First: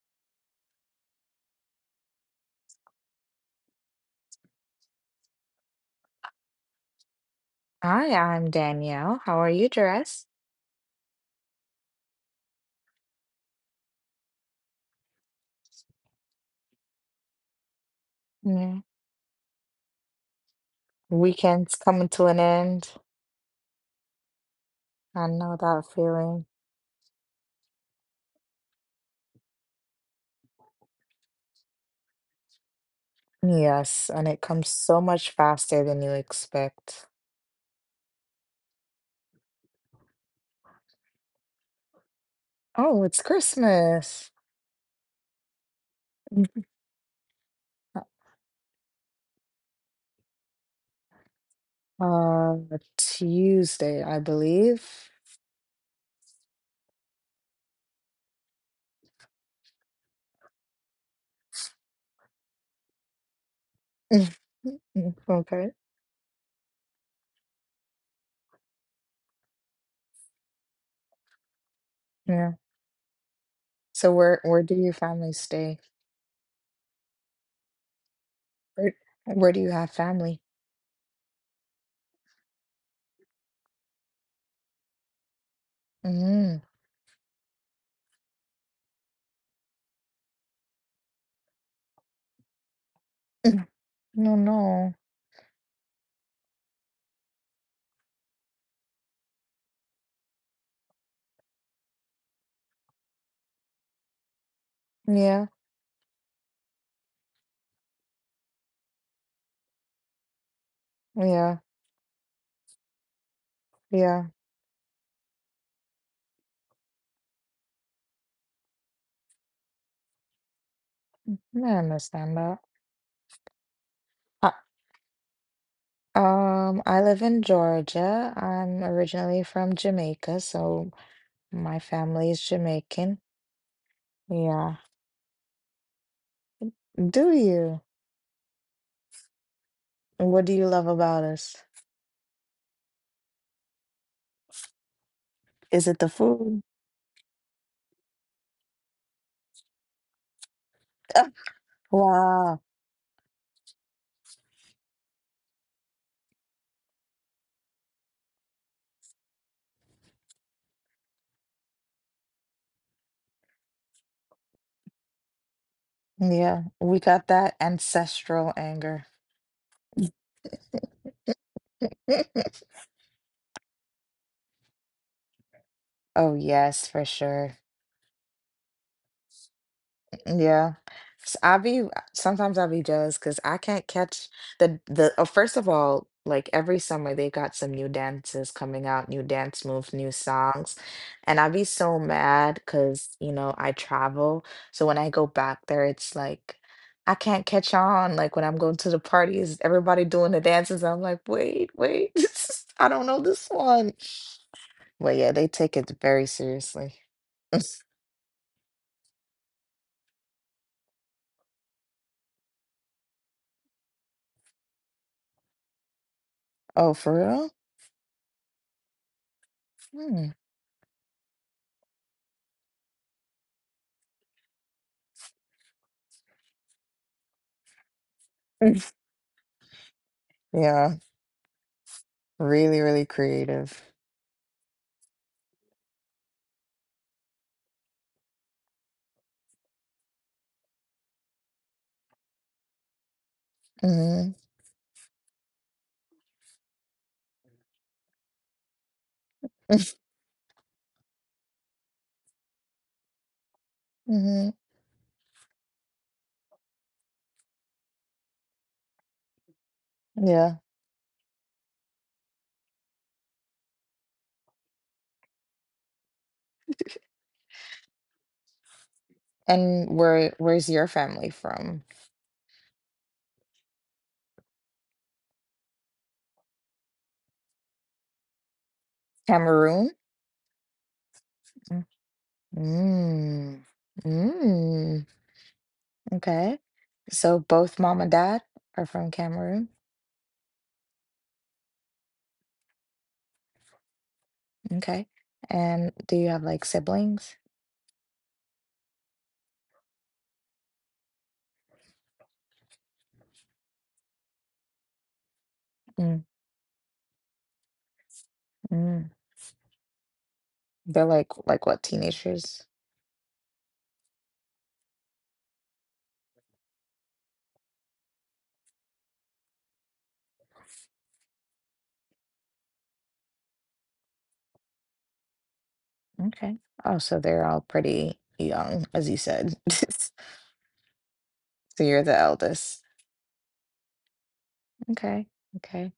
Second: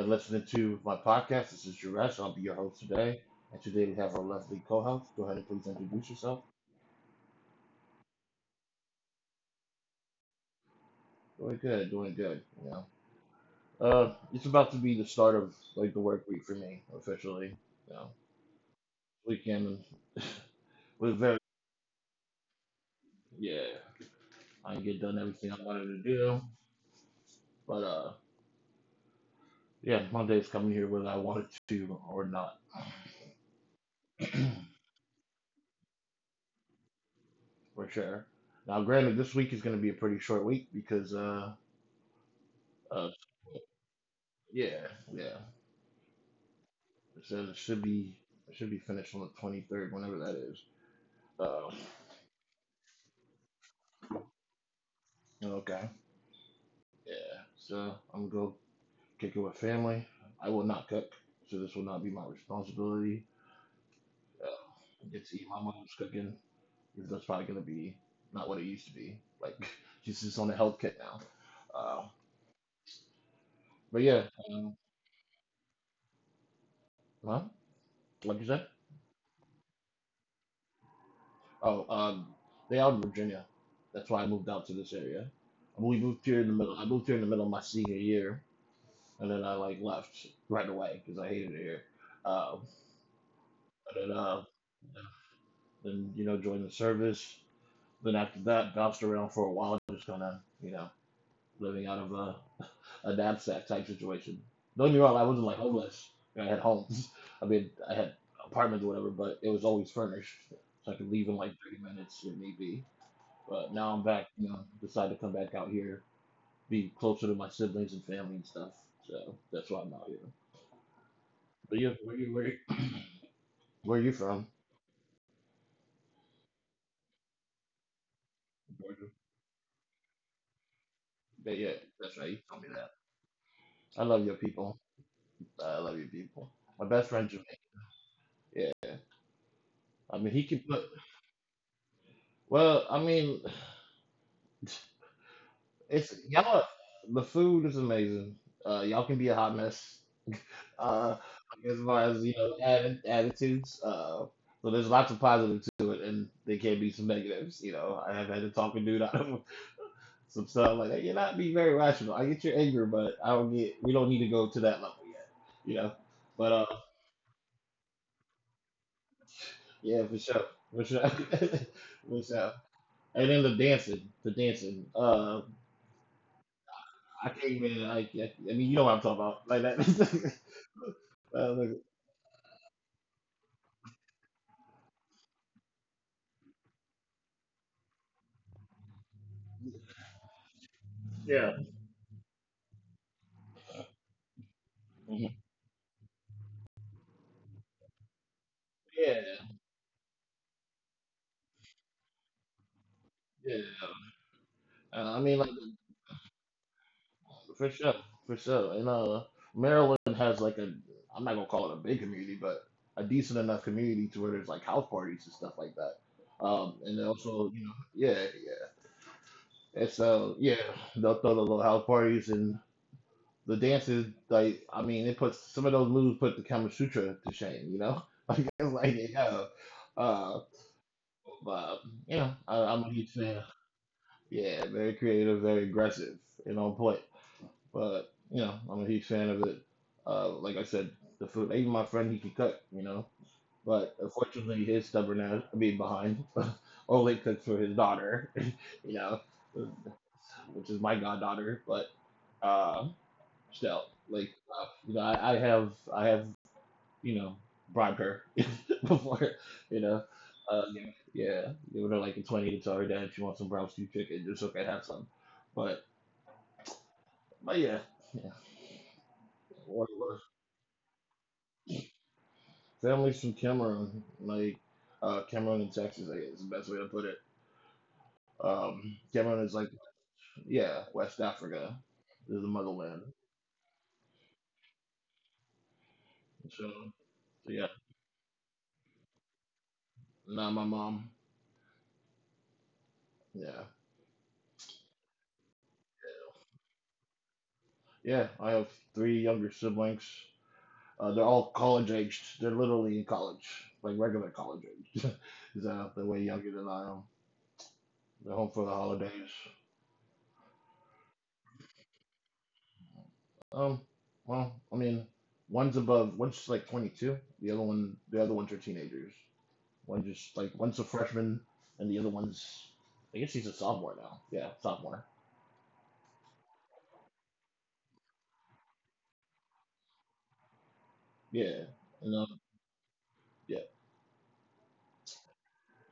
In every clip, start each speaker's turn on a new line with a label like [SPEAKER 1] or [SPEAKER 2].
[SPEAKER 1] and listening to my podcast. This is Juresh. I'll be your host today. And today we have our lovely co-host. Go ahead and please introduce yourself.
[SPEAKER 2] Hi, I'm Danielle. How are you, Jerez?
[SPEAKER 1] Doing good, doing good. It's about to be the start of like the work week for me officially. You know,
[SPEAKER 2] Yeah.
[SPEAKER 1] Weekend was very,
[SPEAKER 2] Weekend's coming to an end.
[SPEAKER 1] yeah. I didn't get done
[SPEAKER 2] I
[SPEAKER 1] everything
[SPEAKER 2] know
[SPEAKER 1] I wanted
[SPEAKER 2] that
[SPEAKER 1] to do,
[SPEAKER 2] feeling.
[SPEAKER 1] but yeah, Monday's coming here whether I wanted to or not.
[SPEAKER 2] Yes, and it comes so much faster than you expect.
[SPEAKER 1] For sure. Now, granted, this week is going to be a pretty short week because
[SPEAKER 2] Oh,
[SPEAKER 1] uh,
[SPEAKER 2] it's Christmas.
[SPEAKER 1] yeah, yeah.
[SPEAKER 2] Mhm.
[SPEAKER 1] It says it should be finished on the 23rd, whenever that is. Uh,
[SPEAKER 2] Tuesday, I believe.
[SPEAKER 1] Okay, yeah. So I'm gonna go kick it with family. I will not cook, so this will not be my responsibility.
[SPEAKER 2] Mm,
[SPEAKER 1] Uh,
[SPEAKER 2] mm, mm,
[SPEAKER 1] get to eat my
[SPEAKER 2] okay,
[SPEAKER 1] mom's cooking, because that's probably gonna be not what it used to be. Like, she's just on a health kit now. Uh,
[SPEAKER 2] yeah.
[SPEAKER 1] but
[SPEAKER 2] So
[SPEAKER 1] yeah,
[SPEAKER 2] where do
[SPEAKER 1] um,
[SPEAKER 2] your family stay?
[SPEAKER 1] huh? Like you said?
[SPEAKER 2] Where where do you have family?
[SPEAKER 1] Oh, they out in Virginia. That's why I moved out to this area. We moved here in the
[SPEAKER 2] Mm.
[SPEAKER 1] middle. I moved here in the middle of my senior year, and then I like left right away because I hated it here. Um, and then,
[SPEAKER 2] No,
[SPEAKER 1] uh,
[SPEAKER 2] no.
[SPEAKER 1] then you know, joined the service. Then after that, bounced around for a while, just kind of, you know, living out of a knapsack type situation. Don't get me wrong, I wasn't
[SPEAKER 2] Yeah,
[SPEAKER 1] like homeless. I had homes. I mean, I had apartments or whatever, but it was always furnished, so I could leave in like
[SPEAKER 2] yeah,
[SPEAKER 1] 30 minutes if need be. But now I'm back.
[SPEAKER 2] yeah.
[SPEAKER 1] Decided to come back out here, be closer to my siblings and family and stuff. So that's why I'm out here.
[SPEAKER 2] I
[SPEAKER 1] But yeah,
[SPEAKER 2] understand that.
[SPEAKER 1] where you from?
[SPEAKER 2] I live in Georgia. I'm
[SPEAKER 1] Georgia.
[SPEAKER 2] originally from Jamaica, so
[SPEAKER 1] But yeah,
[SPEAKER 2] my
[SPEAKER 1] that's right.
[SPEAKER 2] family
[SPEAKER 1] You
[SPEAKER 2] is
[SPEAKER 1] told me that.
[SPEAKER 2] Jamaican.
[SPEAKER 1] I love your
[SPEAKER 2] Yeah.
[SPEAKER 1] people. I love your people. My best friend
[SPEAKER 2] Do you?
[SPEAKER 1] Jermaine. Yeah. I mean, he
[SPEAKER 2] What do
[SPEAKER 1] can
[SPEAKER 2] you
[SPEAKER 1] put.
[SPEAKER 2] love about us?
[SPEAKER 1] Well, I mean,
[SPEAKER 2] Is it the
[SPEAKER 1] it's y'all.
[SPEAKER 2] food?
[SPEAKER 1] are- The food is amazing. Y'all can be a hot mess. Uh, as far as you know,
[SPEAKER 2] Wow.
[SPEAKER 1] attitudes. So there's lots of positives to it, and there can be some negatives. You know, I have had to talk a dude out of some stuff like that. You're not being very rational. I get your anger, but I don't get. We don't need to go to that level yet. You know, but
[SPEAKER 2] Yeah, we got that ancestral anger.
[SPEAKER 1] Yeah, for sure. For sure. For sure. And then the dancing, the dancing.
[SPEAKER 2] Oh, yes, for
[SPEAKER 1] I can't
[SPEAKER 2] sure.
[SPEAKER 1] even. I mean, you know what I'm talking about, like that.
[SPEAKER 2] Yeah. S-
[SPEAKER 1] Uh,
[SPEAKER 2] I be
[SPEAKER 1] like-
[SPEAKER 2] sometimes I be jealous because I can't catch the oh, first of all, like every summer they got some new dances coming out, new dance moves, new songs. And I
[SPEAKER 1] yeah.
[SPEAKER 2] be so mad because, I travel. So when I go
[SPEAKER 1] Mhm.
[SPEAKER 2] back there, it's like I can't catch on. Like when I'm going to the
[SPEAKER 1] Yeah.
[SPEAKER 2] parties, everybody doing the dances. I'm like, wait, wait, I don't know this
[SPEAKER 1] Yeah.
[SPEAKER 2] one. But
[SPEAKER 1] I
[SPEAKER 2] yeah,
[SPEAKER 1] mean,
[SPEAKER 2] they
[SPEAKER 1] like,
[SPEAKER 2] take it very seriously.
[SPEAKER 1] for sure, for sure. And Maryland has like a. I'm not gonna call it a big community, but a decent enough community to where there's like house parties and stuff like that.
[SPEAKER 2] Oh,
[SPEAKER 1] And then
[SPEAKER 2] for real?
[SPEAKER 1] also, yeah, yeah. And
[SPEAKER 2] Hmm.
[SPEAKER 1] so, yeah, they'll throw the little house parties and the dances. Like, I mean, it puts some of those moves, put the Kama Sutra to shame. It's like, uh,
[SPEAKER 2] Yeah.
[SPEAKER 1] but I,
[SPEAKER 2] Really,
[SPEAKER 1] I'm a
[SPEAKER 2] really
[SPEAKER 1] huge fan.
[SPEAKER 2] creative.
[SPEAKER 1] Yeah, very creative, very aggressive, and on point. But I'm a huge fan of it. Like I said, the food. Even my friend, he can cook. But
[SPEAKER 2] Mhm,
[SPEAKER 1] unfortunately, his stubborn ass, I mean, behind, only cooks for his daughter. you know, which is my goddaughter. But uh, still. Like,
[SPEAKER 2] mhm,
[SPEAKER 1] I have you know bribed her before. You know,
[SPEAKER 2] yeah,
[SPEAKER 1] uh, yeah, give her like a 20 to tell her dad if she wants some brown stew chicken, just so I can have some. But but yeah, yeah.
[SPEAKER 2] and
[SPEAKER 1] What, what,
[SPEAKER 2] where's your family from?
[SPEAKER 1] families from Cameroon, like Cameroon and Texas, I guess is the best way to put it. Cameroon is, like,
[SPEAKER 2] Cameroon?
[SPEAKER 1] yeah, West Africa is the motherland.
[SPEAKER 2] Mm, mm, mm, okay.
[SPEAKER 1] So,
[SPEAKER 2] So
[SPEAKER 1] so yeah,
[SPEAKER 2] both mom and dad are from Cameroon?
[SPEAKER 1] now my mom, yeah.
[SPEAKER 2] Okay, and do you have, like, siblings?
[SPEAKER 1] Yeah, I have three younger siblings. They're all college aged. They're literally in college, like regular college age. Is the way
[SPEAKER 2] Mm,
[SPEAKER 1] younger than I am. They're home for the
[SPEAKER 2] mm,
[SPEAKER 1] holidays.
[SPEAKER 2] they're like what, teenagers?
[SPEAKER 1] Um, well, I mean, one's above, one's like 22. The other ones are teenagers. One just like one's a freshman, and the other one's, I guess, he's a sophomore now. Yeah, sophomore.
[SPEAKER 2] Okay. Oh, so they're all pretty young, as you said.
[SPEAKER 1] Yeah,
[SPEAKER 2] So you're the
[SPEAKER 1] and
[SPEAKER 2] eldest.
[SPEAKER 1] yeah,
[SPEAKER 2] Okay. Okay.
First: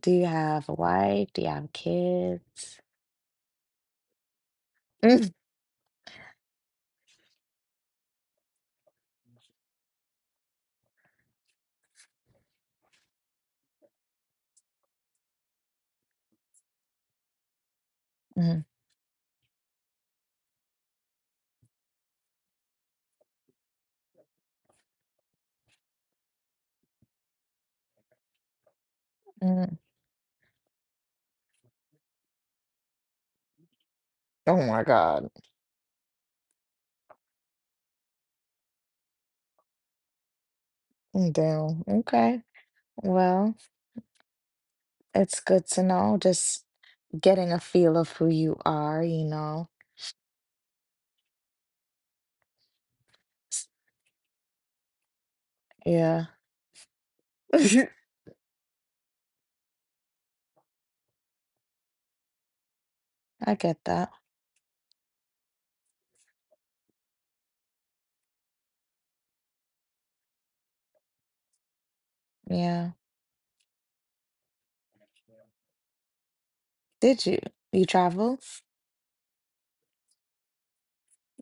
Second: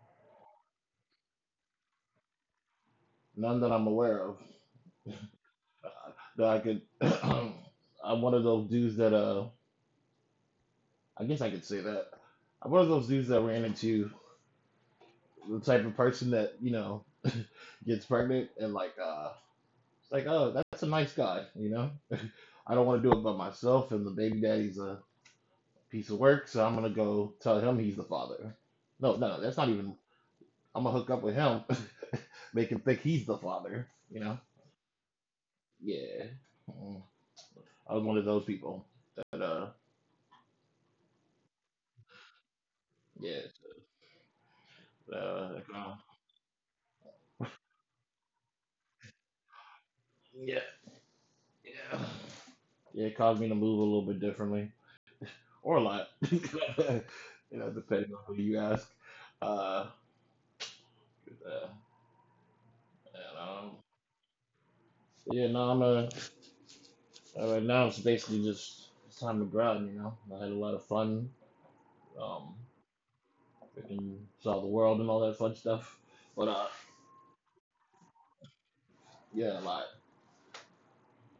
[SPEAKER 2] Do you have a wife? Do you have kids?
[SPEAKER 1] none that I'm aware of,
[SPEAKER 2] Mm,
[SPEAKER 1] uh, that I could. I'm one of those dudes that I guess I could say that. I'm one of those dudes that ran into the type of person that, gets pregnant
[SPEAKER 2] mm,
[SPEAKER 1] and like, it's like, oh, that's a nice guy, I don't want to do it by myself, and the baby daddy's a piece of work, so I'm gonna go tell him he's the father. No, no, that's not
[SPEAKER 2] mm.
[SPEAKER 1] even, I'm gonna hook up with him, make him think he's the father,
[SPEAKER 2] Oh my God.
[SPEAKER 1] yeah. Mm. I was one of those people that
[SPEAKER 2] Mm, damn. Okay.
[SPEAKER 1] yeah,
[SPEAKER 2] Well, it's good to
[SPEAKER 1] uh,
[SPEAKER 2] know. Just getting a feel of who you are.
[SPEAKER 1] yeah, yeah, yeah, it caused me to move a little bit differently, or a lot,
[SPEAKER 2] Yeah. I
[SPEAKER 1] depending on who you ask. Uh, uh, and
[SPEAKER 2] get that.
[SPEAKER 1] yeah, no, right now it's basically just. It's time to grind. I had a lot of fun, um,
[SPEAKER 2] Yeah.
[SPEAKER 1] and saw the world and all that fun stuff, but
[SPEAKER 2] Did you? You travel?
[SPEAKER 1] yeah, a lot.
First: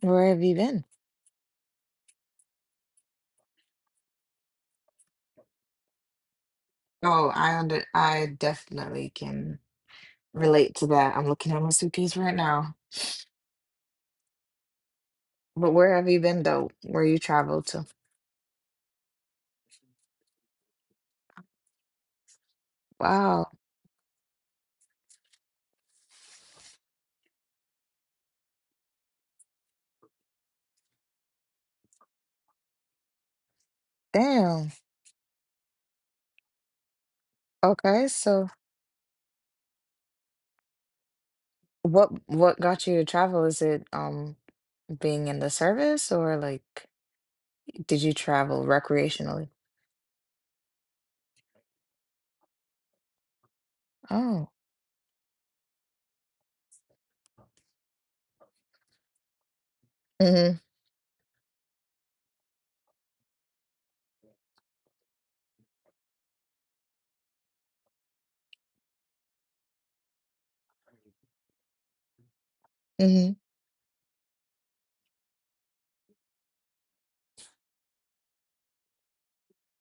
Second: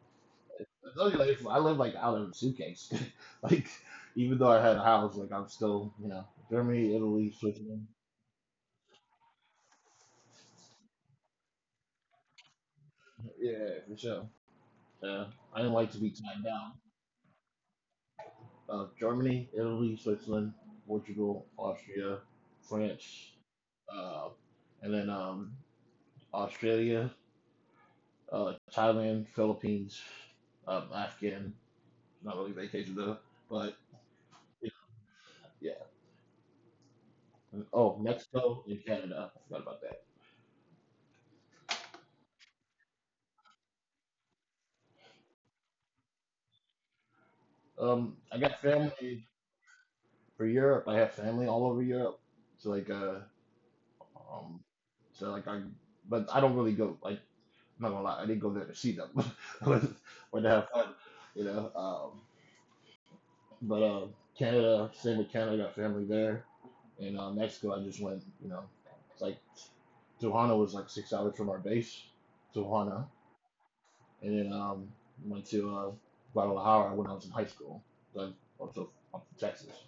[SPEAKER 2] Where have you been?
[SPEAKER 1] I told you, like, I live like out of a suitcase. Like, even though I had a house, like I'm still, Germany, Italy,
[SPEAKER 2] Oh,
[SPEAKER 1] Switzerland.
[SPEAKER 2] I definitely can relate to that. I'm looking at my suitcase right now.
[SPEAKER 1] Yeah, for sure. Yeah, I didn't
[SPEAKER 2] But
[SPEAKER 1] like to
[SPEAKER 2] where
[SPEAKER 1] be
[SPEAKER 2] have you
[SPEAKER 1] tied
[SPEAKER 2] been
[SPEAKER 1] down.
[SPEAKER 2] though? Where you traveled to?
[SPEAKER 1] Germany, Italy, Switzerland, Portugal, Austria, France,
[SPEAKER 2] Wow.
[SPEAKER 1] uh, and then Australia, Thailand, Philippines, Afghan. Not really vacation though, but yeah,
[SPEAKER 2] Damn.
[SPEAKER 1] yeah. Oh,
[SPEAKER 2] Okay, so
[SPEAKER 1] Mexico and Canada. I forgot about that.
[SPEAKER 2] what got you to travel? Is it being in the service or like did you
[SPEAKER 1] I got
[SPEAKER 2] travel
[SPEAKER 1] family
[SPEAKER 2] recreationally?
[SPEAKER 1] for Europe. I have family all over Europe. So like, uh,
[SPEAKER 2] Oh.
[SPEAKER 1] um, so like I, but I don't really go. Like, I'm not gonna lie, I didn't go there to see them, or to
[SPEAKER 2] Mm-hmm.
[SPEAKER 1] have fun. You know. Um, But Canada, same with Canada, got family there. And Mexico, I just went, you know, it's like Tijuana was like 6 hours from our base, Tijuana.
[SPEAKER 2] Mm-hmm.
[SPEAKER 1] And then went to Guadalajara when I was in high school. So I'm Texas.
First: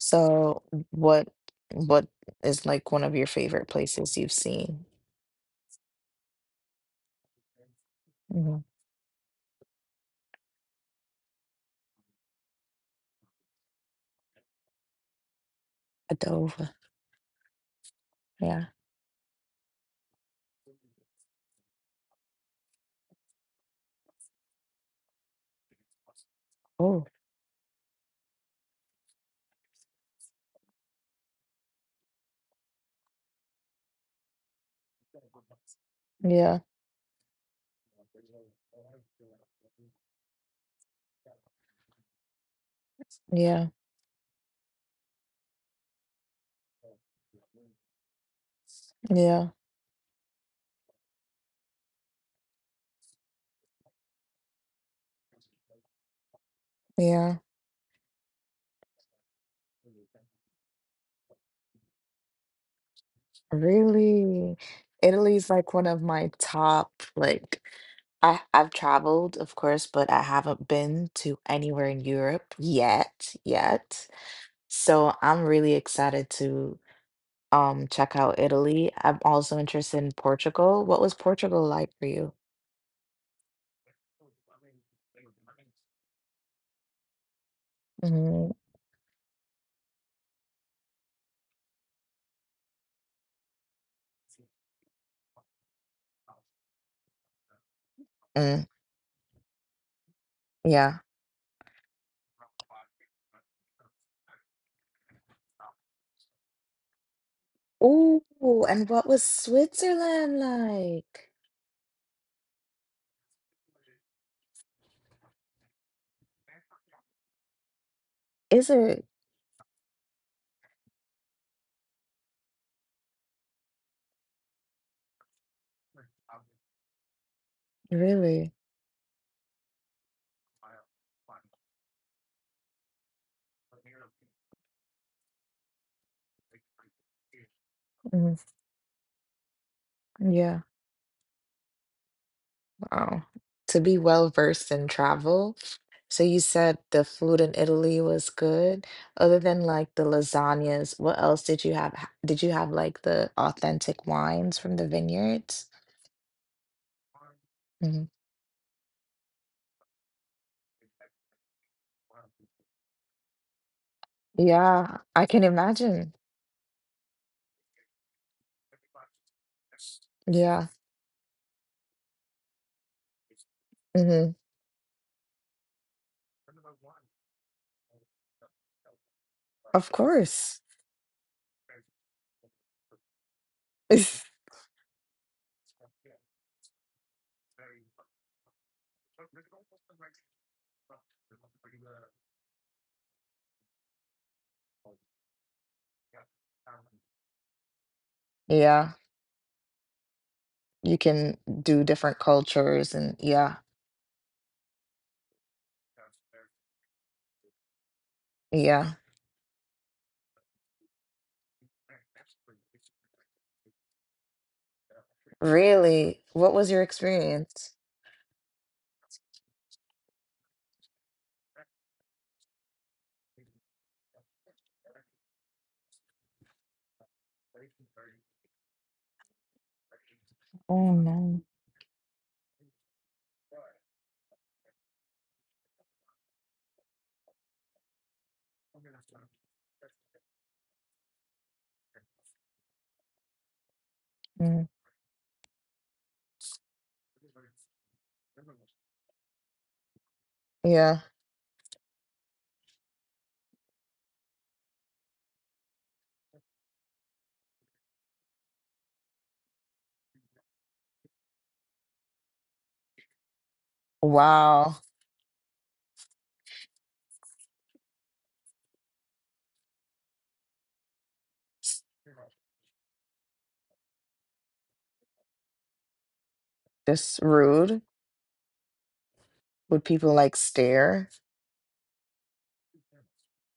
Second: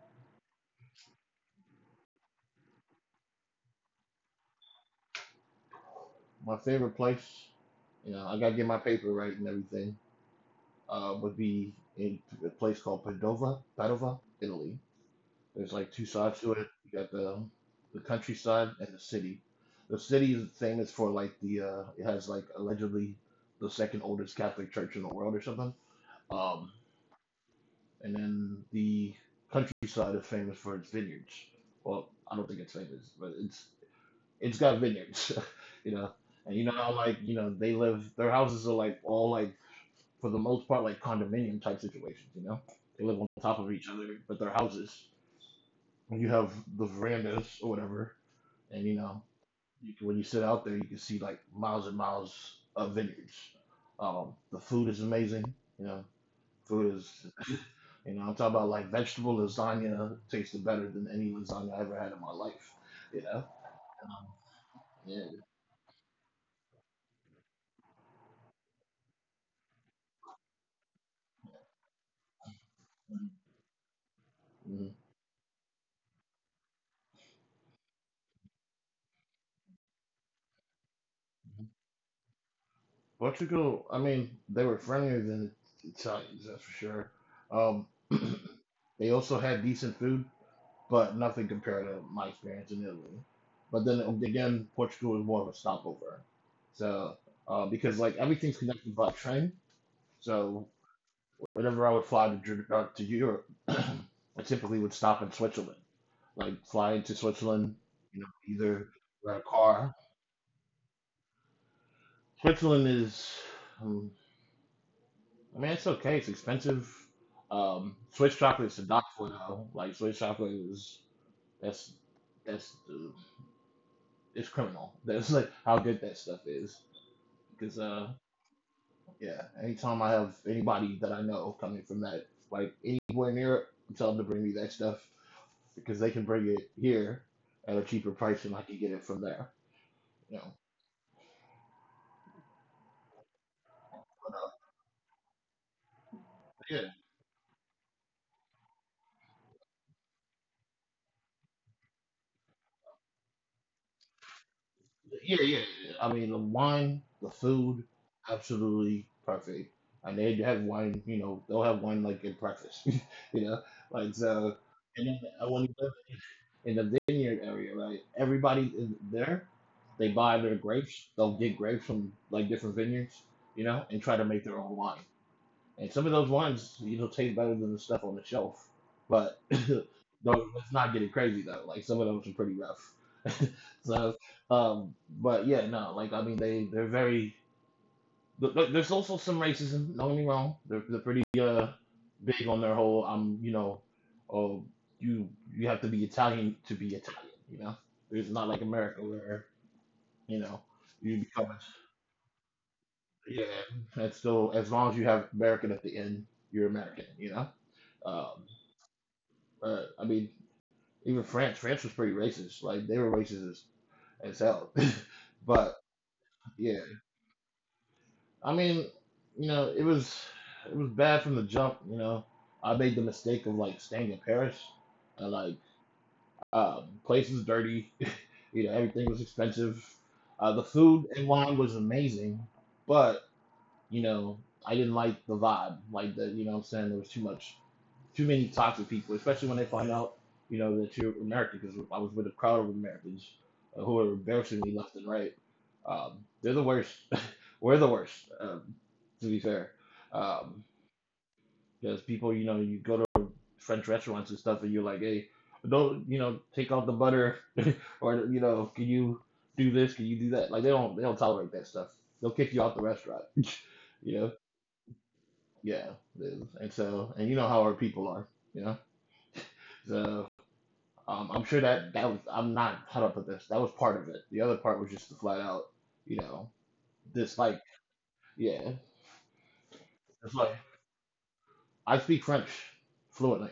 [SPEAKER 2] So what what is like one of your favorite places you've seen?
[SPEAKER 1] My favorite place, I got to
[SPEAKER 2] Mm-hmm.
[SPEAKER 1] get my paper right and everything, would be in a place called Padova, Padova, Italy. There's like two sides to it.
[SPEAKER 2] Padova.
[SPEAKER 1] You got the
[SPEAKER 2] Yeah.
[SPEAKER 1] countryside and the city. The city is famous for like the it has like allegedly the second oldest Catholic church in the world or something. Um,
[SPEAKER 2] Oh.
[SPEAKER 1] and then the countryside is famous for its vineyards. Well, I don't think it's famous, but it's got vineyards. you know. And
[SPEAKER 2] Yeah.
[SPEAKER 1] you know how, like, they live, their houses are like all like, for the most part, like condominium type situations. They live on top
[SPEAKER 2] Yeah.
[SPEAKER 1] of each other, but their houses, when you have the verandas or whatever, and
[SPEAKER 2] Yeah.
[SPEAKER 1] you can, when you sit out there, you can see like miles and miles of vineyards. The food is amazing. You know, food is,
[SPEAKER 2] Yeah.
[SPEAKER 1] you know, I'm talking about like vegetable lasagna tasted better than any lasagna I ever had in my life. You know, um,
[SPEAKER 2] Really?
[SPEAKER 1] yeah.
[SPEAKER 2] Italy's like one of my top like I've traveled, of course, but I haven't been to anywhere in Europe yet, yet.
[SPEAKER 1] Hmm.
[SPEAKER 2] So I'm really excited to check out Italy. I'm also interested in Portugal. What was Portugal like for you?
[SPEAKER 1] Portugal, I mean, they were friendlier than the Italians, that's for sure. Um,
[SPEAKER 2] Mm,
[SPEAKER 1] they also had decent food, but nothing compared to my experience in Italy. But then again, Portugal is more of a stopover. So because like everything's
[SPEAKER 2] mm,
[SPEAKER 1] connected by train, so
[SPEAKER 2] yeah.
[SPEAKER 1] whenever I would fly to to Europe, I typically would stop in Switzerland, like fly into Switzerland,
[SPEAKER 2] Ooh, and
[SPEAKER 1] either
[SPEAKER 2] what was
[SPEAKER 1] rent a car.
[SPEAKER 2] Switzerland like?
[SPEAKER 1] Switzerland is, um, I mean, it's okay. It's expensive. Swiss
[SPEAKER 2] Is
[SPEAKER 1] chocolate is to die
[SPEAKER 2] it
[SPEAKER 1] for though. Like, Swiss chocolate is that's that's it's criminal. That's like how good that stuff is. Because
[SPEAKER 2] really?
[SPEAKER 1] yeah, anytime I have anybody that I know coming from that, like anywhere in Europe, I tell them to bring me that stuff because they can bring it here at a cheaper
[SPEAKER 2] Mm,
[SPEAKER 1] price than I can get it from there. You know.
[SPEAKER 2] yeah. Wow. To be well versed in travel. So you said
[SPEAKER 1] Yeah,
[SPEAKER 2] the food in Italy was good. Other than like the lasagnas, what else did you have? Did you have like the authentic wines from the
[SPEAKER 1] yeah, yeah.
[SPEAKER 2] vineyards?
[SPEAKER 1] Yeah. I mean, the wine, the food,
[SPEAKER 2] Mhm.
[SPEAKER 1] absolutely perfect. And they have wine, they'll have wine like at breakfast, you know, like so.
[SPEAKER 2] Yeah,
[SPEAKER 1] And then
[SPEAKER 2] I can
[SPEAKER 1] I went
[SPEAKER 2] imagine.
[SPEAKER 1] in the vineyard area, right? Everybody is there. They buy their
[SPEAKER 2] Yeah.
[SPEAKER 1] grapes. They'll get grapes from like different vineyards, and try to
[SPEAKER 2] Hmm.
[SPEAKER 1] make their own wine. And some of those wines, taste better than the stuff on the shelf. But
[SPEAKER 2] Of
[SPEAKER 1] no,
[SPEAKER 2] course.
[SPEAKER 1] let's not get it crazy though. Like some of those are pretty rough. so, um, but yeah, no, like I mean, they're very. Look, there's also some racism. Don't get me wrong. They're pretty big on their whole. I'm, oh, you you have to be Italian to be Italian. You know, it's not like
[SPEAKER 2] Yeah.
[SPEAKER 1] America where you know
[SPEAKER 2] You
[SPEAKER 1] you
[SPEAKER 2] can
[SPEAKER 1] become.
[SPEAKER 2] do different cultures and
[SPEAKER 1] Yeah,
[SPEAKER 2] yeah.
[SPEAKER 1] and so as long as you have American at the end, you're American. You know, um,
[SPEAKER 2] Yeah.
[SPEAKER 1] but I mean, even France was pretty racist. Like they were racist as hell. but
[SPEAKER 2] Really? What was
[SPEAKER 1] yeah.
[SPEAKER 2] your experience?
[SPEAKER 1] I mean, you know, it was bad from the jump. You know, I made the mistake of like staying in Paris, and place was dirty. you know, everything was expensive. The
[SPEAKER 2] Oh
[SPEAKER 1] food and
[SPEAKER 2] no.
[SPEAKER 1] wine was amazing, but you know, I didn't like the vibe. Like the, you know, what I'm saying, there was too many toxic people, especially when they find out, you know, that you're American. Because I was with a crowd of Americans who are embarrassing
[SPEAKER 2] Mm.
[SPEAKER 1] me left and right. They're the worst. We're the worst, um, to be fair. Um,
[SPEAKER 2] Yeah.
[SPEAKER 1] because people, you know, you go to French restaurants and stuff, and you're like, hey, don't, you know, take off the butter, or you know, can you do this? Can you do that? Like they don't tolerate that stuff. They'll kick you out the restaurant. you know,
[SPEAKER 2] Wow.
[SPEAKER 1] yeah. And so, and you know how our people are. You know, so. I'm sure that that was, I'm not caught up with this, that was part of it. The other part was just the flat out, you know,
[SPEAKER 2] Just
[SPEAKER 1] this like,
[SPEAKER 2] rude.
[SPEAKER 1] yeah,
[SPEAKER 2] Would people like
[SPEAKER 1] it's like,
[SPEAKER 2] stare?
[SPEAKER 1] I speak French fluently,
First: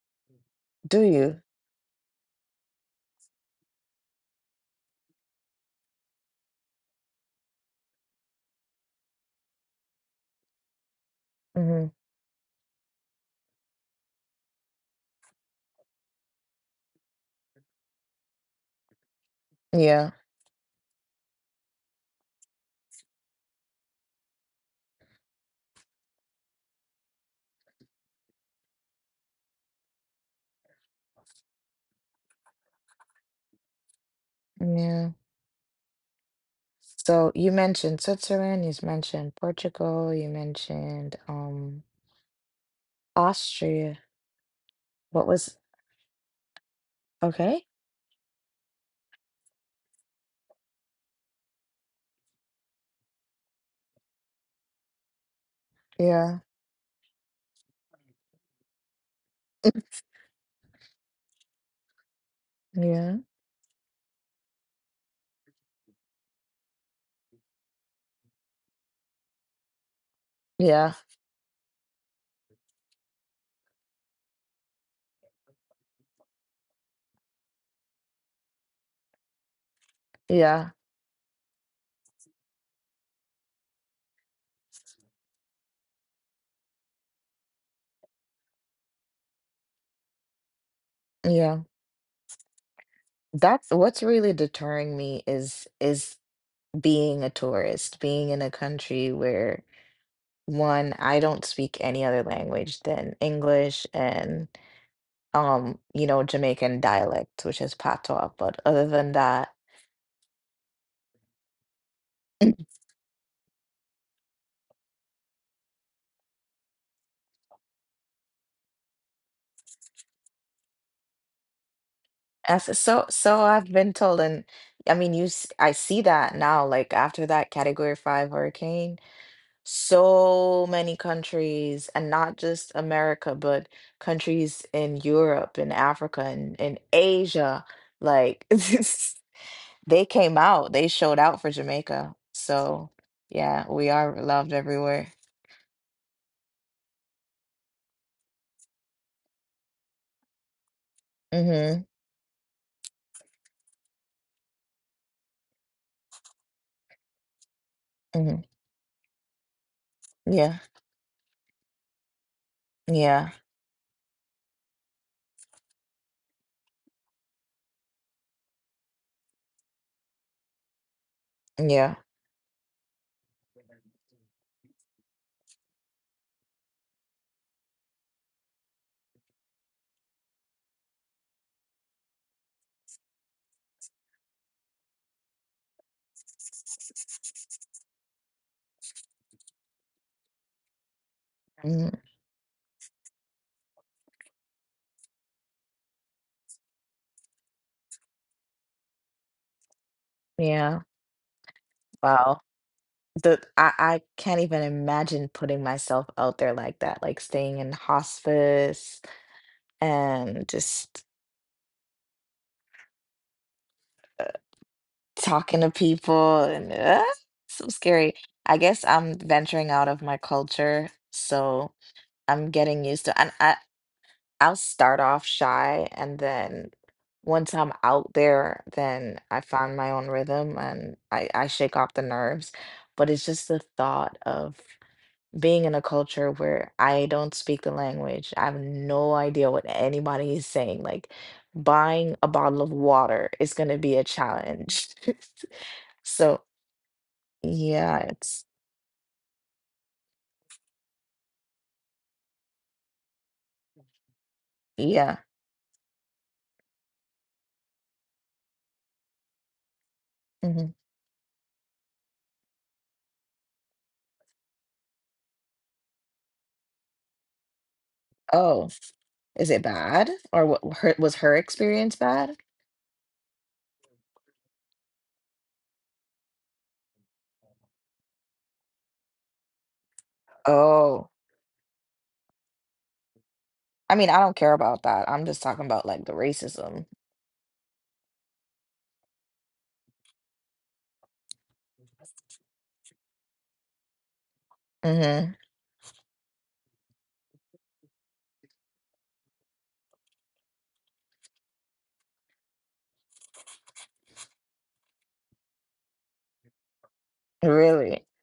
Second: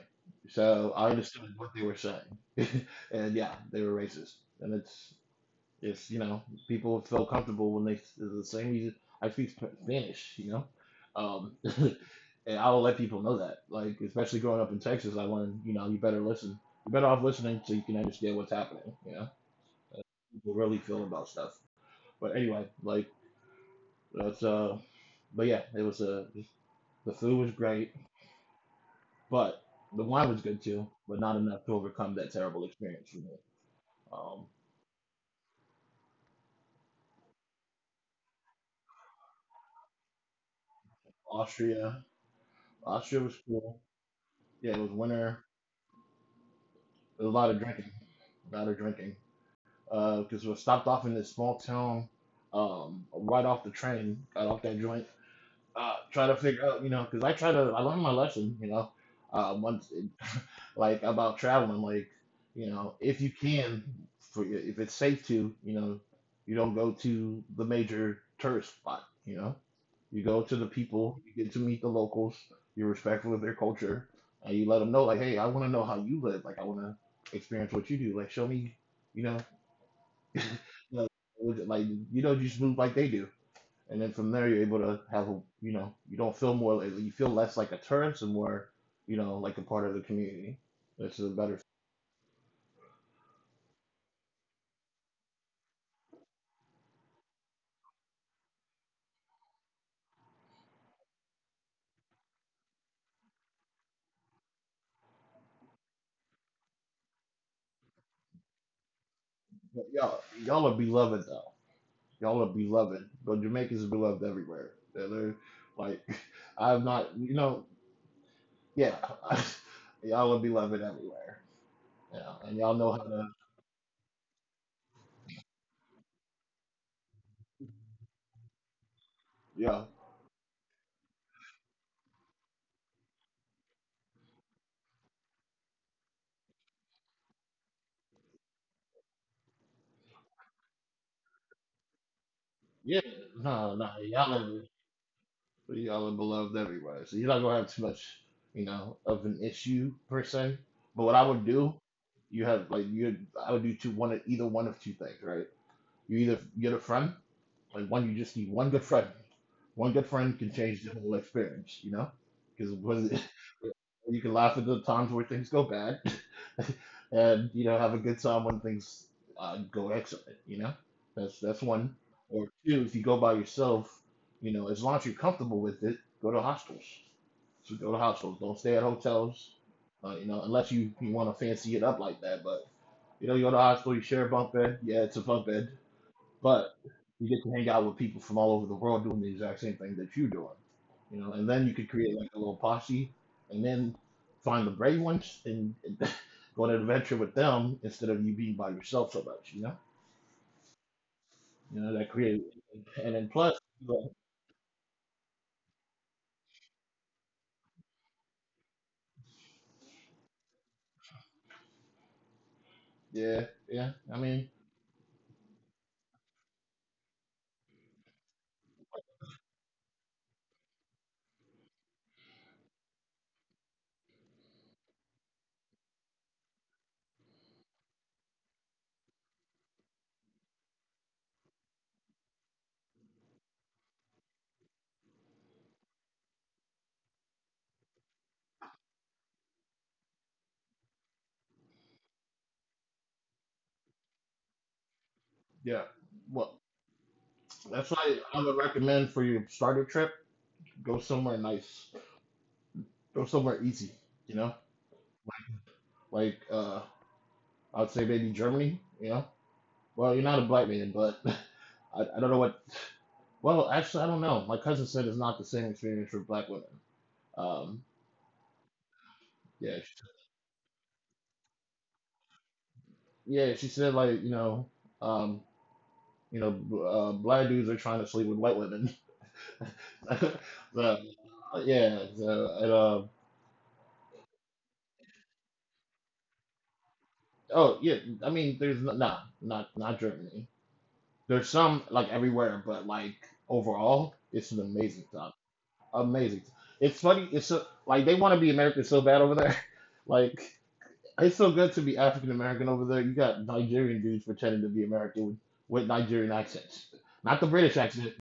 [SPEAKER 1] so
[SPEAKER 2] Do
[SPEAKER 1] I
[SPEAKER 2] you?
[SPEAKER 1] understood what they were saying, and yeah, they were racist, and it's you know people feel comfortable when they, it's the same reason I speak Spanish, you know. Um,
[SPEAKER 2] Mhm.
[SPEAKER 1] and I will let people know that, like especially growing up in Texas, I learned, you know you better listen, you're better off listening so you can understand what's happening, you know
[SPEAKER 2] Yeah,
[SPEAKER 1] people really feel about stuff. But anyway, like that's but yeah, it was a, the food was great, but the wine was good too, but not enough to overcome that terrible experience for me. Um,
[SPEAKER 2] yeah. So you mentioned Switzerland, you mentioned Portugal, you mentioned
[SPEAKER 1] Austria, Austria was cool.
[SPEAKER 2] Austria.
[SPEAKER 1] Yeah, it was
[SPEAKER 2] What
[SPEAKER 1] winter.
[SPEAKER 2] was
[SPEAKER 1] There was a lot of
[SPEAKER 2] okay?
[SPEAKER 1] drinking, a lot of drinking. Because we stopped off in this small town, right off the train, got off that joint. Try to
[SPEAKER 2] Yeah.
[SPEAKER 1] figure out, you know, because I try to, I learned my lesson, you know. Once, like, about traveling. Like, you know, if you
[SPEAKER 2] Yeah.
[SPEAKER 1] can, for, if it's safe to, you know, you don't go to the major tourist spot. You know, you go to the
[SPEAKER 2] Yeah.
[SPEAKER 1] people, you get to meet the locals, you're respectful of their culture, and you let them know, like, hey, I want to know how you live. Like, I want to experience what you do. Like, show me, you know,
[SPEAKER 2] Yeah.
[SPEAKER 1] like, like, you don't just move like they do. And then from there, you're able to have, a, you know, you don't feel more, like- you feel less like a tourist and more, you know, like a part of the community. That's a better.
[SPEAKER 2] Yeah. That's what's really deterring me is being a tourist, being in a country where one, I don't speak any other language than English and Jamaican dialect, which is patois, but other than that.
[SPEAKER 1] But y'all are beloved though. Y'all are beloved. But Jamaicans are beloved everywhere. They're like, I'm not, you know, yeah. y'all are beloved everywhere. Yeah, and y'all
[SPEAKER 2] As
[SPEAKER 1] know how
[SPEAKER 2] so
[SPEAKER 1] to,
[SPEAKER 2] so I've been told, and I mean, I see that now. Like after that Category Five hurricane,
[SPEAKER 1] yeah,
[SPEAKER 2] so many countries, and not just America, but countries in Europe and Africa and in Asia, like they came out, they showed out for Jamaica. So
[SPEAKER 1] yeah.
[SPEAKER 2] yeah,
[SPEAKER 1] No, no,
[SPEAKER 2] we are
[SPEAKER 1] y'all
[SPEAKER 2] loved
[SPEAKER 1] are,
[SPEAKER 2] everywhere.
[SPEAKER 1] beloved everywhere. So you're not gonna have too much, you know, of an issue per se. But what I would do,
[SPEAKER 2] Mm-hmm.
[SPEAKER 1] you have like you, I would do two, one of either one of two things, right? You either get a friend. Like one, you just
[SPEAKER 2] Mm-hmm.
[SPEAKER 1] need one good friend. One good friend can
[SPEAKER 2] Yeah.
[SPEAKER 1] change the whole experience, you know? Because
[SPEAKER 2] Yeah.
[SPEAKER 1] you can laugh at the times where things go bad, and you know have a good time when things go excellent. You know, that's one.
[SPEAKER 2] Yeah.
[SPEAKER 1] Or two, if you go by yourself, you know, as long as you're comfortable with it, go to hostels. So go to hostels. Don't stay at hotels. You know, unless you want to fancy it up like that. But you know, you go to a hostel, you share a bunk bed. Yeah, it's a bunk bed, but you get to hang out with people from all over the world doing the exact same thing that you're doing, you know. And then you could
[SPEAKER 2] Hmm.
[SPEAKER 1] create like a little posse, and then find the brave ones and go on an adventure with them instead of you being by yourself so much, you know.
[SPEAKER 2] Yeah.
[SPEAKER 1] You know that create,
[SPEAKER 2] Wow.
[SPEAKER 1] and then
[SPEAKER 2] The
[SPEAKER 1] plus,
[SPEAKER 2] I
[SPEAKER 1] you,
[SPEAKER 2] can't even imagine putting myself out there like that, like staying in hospice and just
[SPEAKER 1] yeah, yeah. I mean,
[SPEAKER 2] talking to people and so scary. I guess I'm venturing out of my culture, so I'm getting used to and I'll start off shy and then once I'm out there, then I find my own rhythm and I shake off the nerves. But it's just the thought of being in a culture where I don't speak the language, I have no idea what anybody is saying. Like buying a bottle of water is going to be a challenge.
[SPEAKER 1] yeah.
[SPEAKER 2] So,
[SPEAKER 1] Well, that's
[SPEAKER 2] yeah,
[SPEAKER 1] why I
[SPEAKER 2] it's
[SPEAKER 1] would recommend for your starter trip, go somewhere nice, go somewhere easy, you know.
[SPEAKER 2] yeah.
[SPEAKER 1] Like I'd say maybe Germany, you know. Well, you're not a black
[SPEAKER 2] Hmm.
[SPEAKER 1] man, but I don't know what. Well, actually, I don't know. My cousin said it's not the same experience for black women. Um,
[SPEAKER 2] Oh, is it
[SPEAKER 1] yeah,
[SPEAKER 2] bad? Or was her experience bad?
[SPEAKER 1] she, said like um, you know, black dudes are trying to sleep with white women. so,
[SPEAKER 2] Oh,
[SPEAKER 1] yeah, so, and,
[SPEAKER 2] I mean, I don't care about that. I'm just talking about like the racism.
[SPEAKER 1] oh yeah, I mean, there's no, nah, not Germany. There's some like everywhere, but like overall, it's an amazing time.
[SPEAKER 2] Hmm.
[SPEAKER 1] Amazing. It's funny. It's so, like they want to be American so bad over there, like. It's so good to be African American over there. You got Nigerian dudes pretending to be American with Nigerian accents, not the British
[SPEAKER 2] Really?
[SPEAKER 1] accent,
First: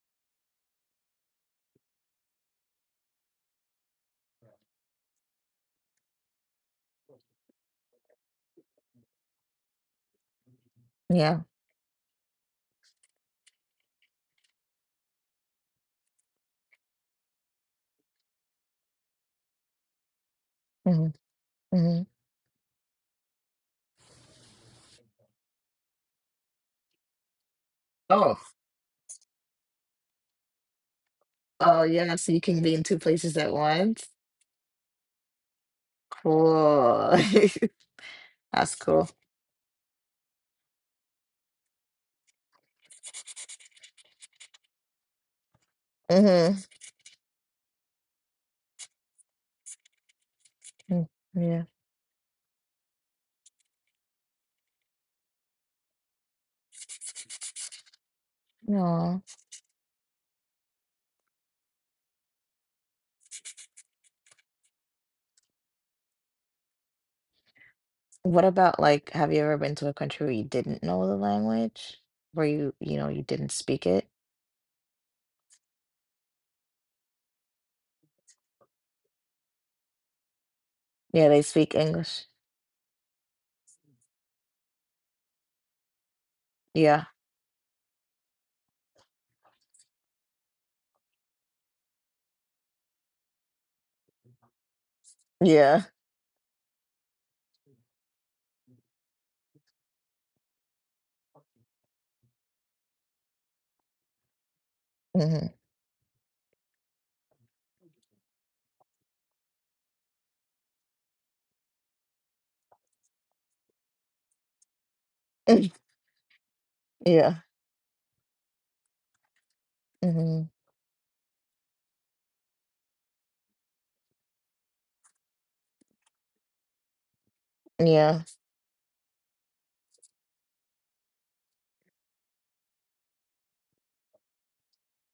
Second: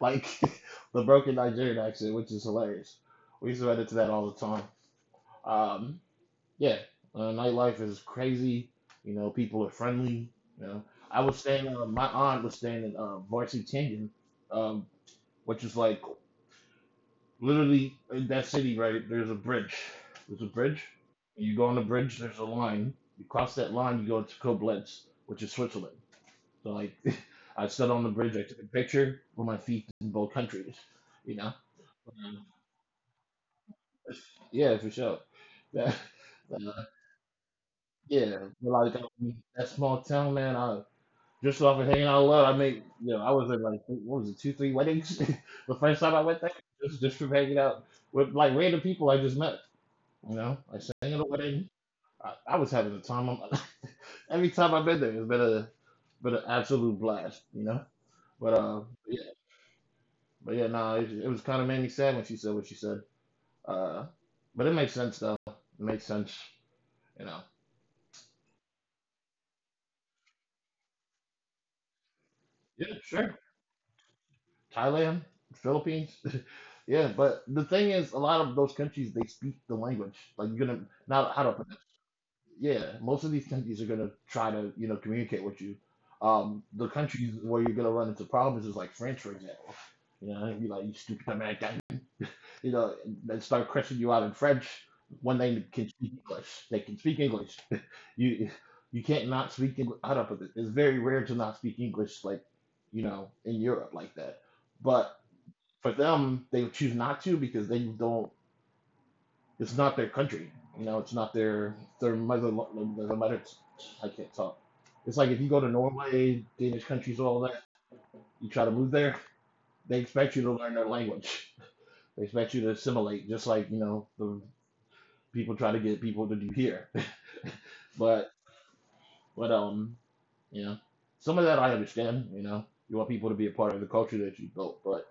[SPEAKER 1] like the broken Nigerian accent, which is hilarious. We used to run into that all the time. Um, yeah, nightlife is crazy. You know, people are friendly. You know, I was
[SPEAKER 2] Yeah.
[SPEAKER 1] staying. My aunt was staying in Varsity Canyon, um, which is like, literally in that city, right? There's a bridge. There's a bridge.
[SPEAKER 2] Hmm.
[SPEAKER 1] You go on the
[SPEAKER 2] Hmm.
[SPEAKER 1] bridge. There's a line. You cross that line. You go to Koblenz, which is Switzerland. So like, I stood on the bridge.
[SPEAKER 2] Oh,
[SPEAKER 1] I took a picture with my feet in both countries. You know.
[SPEAKER 2] oh yeah. So you
[SPEAKER 1] Um,
[SPEAKER 2] can be in two places at once.
[SPEAKER 1] yeah, for sure. That,
[SPEAKER 2] Cool.
[SPEAKER 1] yeah, but
[SPEAKER 2] That's
[SPEAKER 1] like I
[SPEAKER 2] cool.
[SPEAKER 1] mean, that small town, man. I, just off of hanging out low, I made, you know, I was at like, what was it, two, three weddings. The first time I went there,
[SPEAKER 2] Mm-hmm.
[SPEAKER 1] just from hanging out with like random people I just met. You know, like sang at a
[SPEAKER 2] Yeah.
[SPEAKER 1] wedding. I was having the time of my Every time I've been there, it's been an absolute blast. You know, but yeah,
[SPEAKER 2] No.
[SPEAKER 1] but yeah, nah, it was kind of made me sad when she said what she said. Uh, but it makes sense though. It makes sense. You know.
[SPEAKER 2] What about like, have you ever been to a country where you didn't know the language? Where you,
[SPEAKER 1] Yeah,
[SPEAKER 2] you
[SPEAKER 1] sure.
[SPEAKER 2] didn't speak it?
[SPEAKER 1] Thailand, Philippines. yeah, but the thing is, a lot of those countries, they speak the language. Like you're gonna,
[SPEAKER 2] Yeah,
[SPEAKER 1] not how
[SPEAKER 2] they
[SPEAKER 1] to,
[SPEAKER 2] speak English.
[SPEAKER 1] yeah, most of these countries are gonna try to you know communicate with you. The
[SPEAKER 2] Yeah.
[SPEAKER 1] countries where you're gonna run into problems is like France, for example. You know, you, like, you stupid American. You know, they start cursing you out in French when they
[SPEAKER 2] Yeah.
[SPEAKER 1] can speak English. They can speak English. you you can't not speak English. Out of it, it's very rare to not speak English, like you know, in Europe like that. But
[SPEAKER 2] Mm-hmm.
[SPEAKER 1] for them, they choose not to because they don't. It's not their country. You know, it's not their mother. I can't talk. It's like if you go to Norway, Danish countries,
[SPEAKER 2] Yeah.
[SPEAKER 1] all that, you try to move there, they expect
[SPEAKER 2] Mm-hmm.
[SPEAKER 1] you to learn their language. They expect you to assimilate, just like you know the people try to get people to do here.
[SPEAKER 2] Yeah.
[SPEAKER 1] But but you know, some of that I understand. You know, you want people to be a part of the culture that you built, but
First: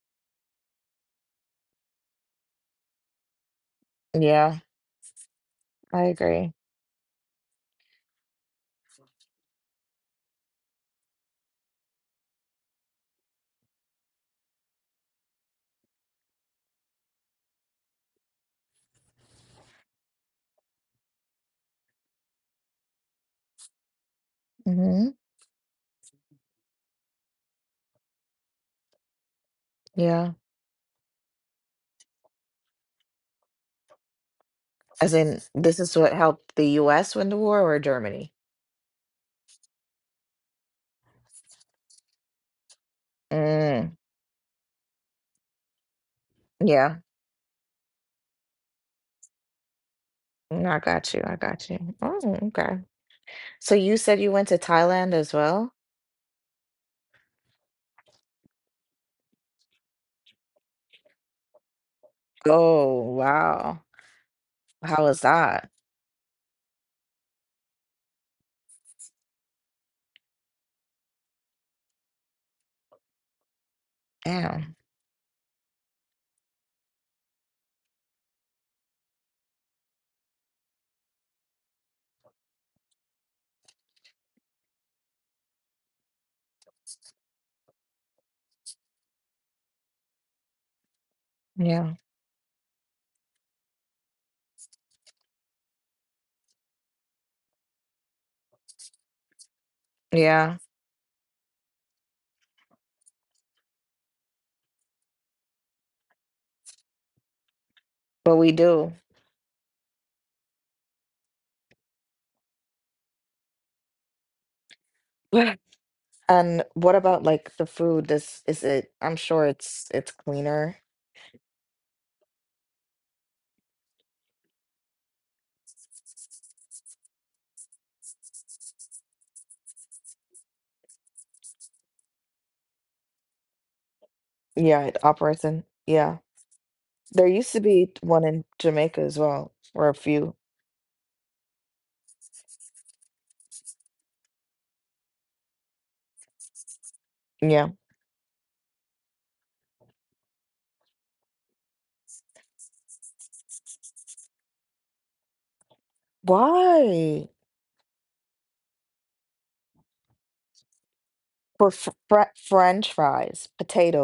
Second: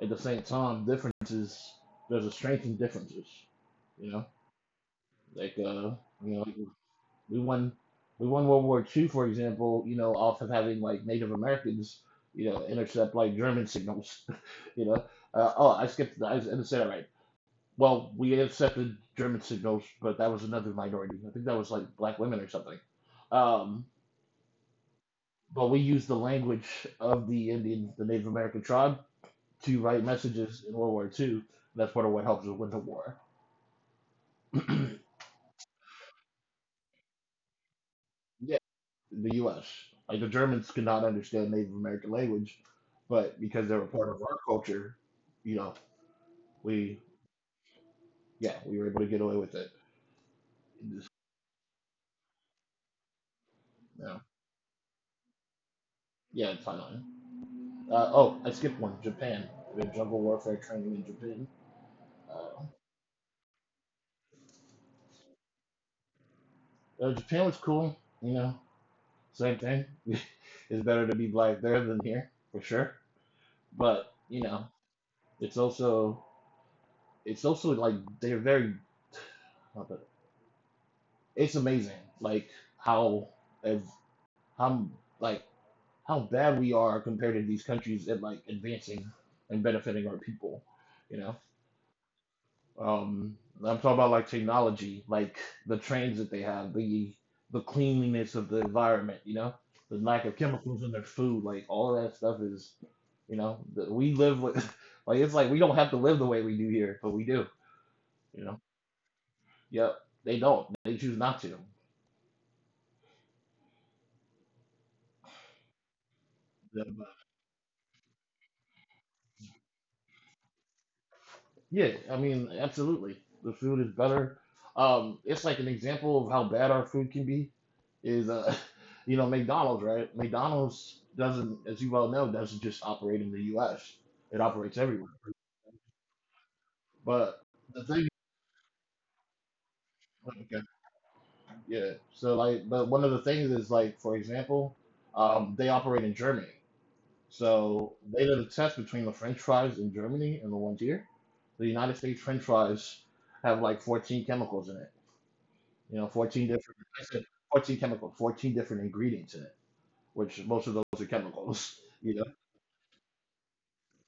[SPEAKER 1] at the same time, differences. There's a strength in differences. You know,
[SPEAKER 2] Yeah.
[SPEAKER 1] like
[SPEAKER 2] I
[SPEAKER 1] you know, like,
[SPEAKER 2] agree.
[SPEAKER 1] We won we won World War II, for example, you know, off of having like Native Americans, you know, intercept like German signals, you know. Oh, I skipped. I didn't say that right. Well, we intercepted German signals, but that was another minority. I think that was like black women or something. Um,
[SPEAKER 2] Mm-hmm.
[SPEAKER 1] but we used the language of the Indian, the Native American tribe, to write
[SPEAKER 2] Yeah.
[SPEAKER 1] messages in World War II. That's part of what helps us win the war.
[SPEAKER 2] As in, this is what helped the US win the war or Germany?
[SPEAKER 1] Yeah. The U.S. Like the Germans could not understand Native American language, but because they were
[SPEAKER 2] Mm.
[SPEAKER 1] part of our culture, you know, we
[SPEAKER 2] Yeah.
[SPEAKER 1] yeah we were able to get away with it.
[SPEAKER 2] Mm, I
[SPEAKER 1] It just-
[SPEAKER 2] got you. I got you. Oh, okay. So you
[SPEAKER 1] yeah,
[SPEAKER 2] said you went to Thailand as well?
[SPEAKER 1] yeah, it's fine. Oh, I skipped one. Japan. We had jungle warfare training in Japan. Uh,
[SPEAKER 2] Oh, wow. How is that?
[SPEAKER 1] Japan was cool. You know, same thing. It's better to be black there than here for sure. But you know,
[SPEAKER 2] Damn.
[SPEAKER 1] it's also it's also like they're very. It's amazing, like how ev- how like how bad we are compared to these countries at like advancing and benefiting our people. You know,
[SPEAKER 2] Yeah.
[SPEAKER 1] I'm talking about like technology, like the trains that they have, the cleanliness of the environment. You know, the lack of
[SPEAKER 2] Yeah.
[SPEAKER 1] chemicals in their food, like all of that stuff is, you know, that we live with. Like it's like we don't have to live the way we do here, but we do.
[SPEAKER 2] But
[SPEAKER 1] You
[SPEAKER 2] we
[SPEAKER 1] know,
[SPEAKER 2] do.
[SPEAKER 1] yep, they don't. They choose not to.
[SPEAKER 2] And what about like the food? This is it, I'm sure it's cleaner.
[SPEAKER 1] Yeah, I mean, absolutely. The food is better. It's like an example of how bad our food can be is you know, McDonald's, right? McDonald's doesn't, as you well know, doesn't just operate in the U.S. It operates
[SPEAKER 2] Yeah, it
[SPEAKER 1] everywhere.
[SPEAKER 2] operates in. Yeah. There
[SPEAKER 1] But
[SPEAKER 2] used to
[SPEAKER 1] the
[SPEAKER 2] be
[SPEAKER 1] thing,
[SPEAKER 2] one in Jamaica as well, or a few.
[SPEAKER 1] okay, yeah. So like, but one of the things is like, for example, they operate in Germany.
[SPEAKER 2] Yeah.
[SPEAKER 1] So they did a test between the French fries in Germany and the ones here. The United States French fries have like 14 chemicals in it. You know, 14 different, like I said,
[SPEAKER 2] Why?
[SPEAKER 1] 14 chemical, 14 different ingredients in it, which most of those are
[SPEAKER 2] For
[SPEAKER 1] chemicals,
[SPEAKER 2] fr
[SPEAKER 1] you know,
[SPEAKER 2] fr French fries,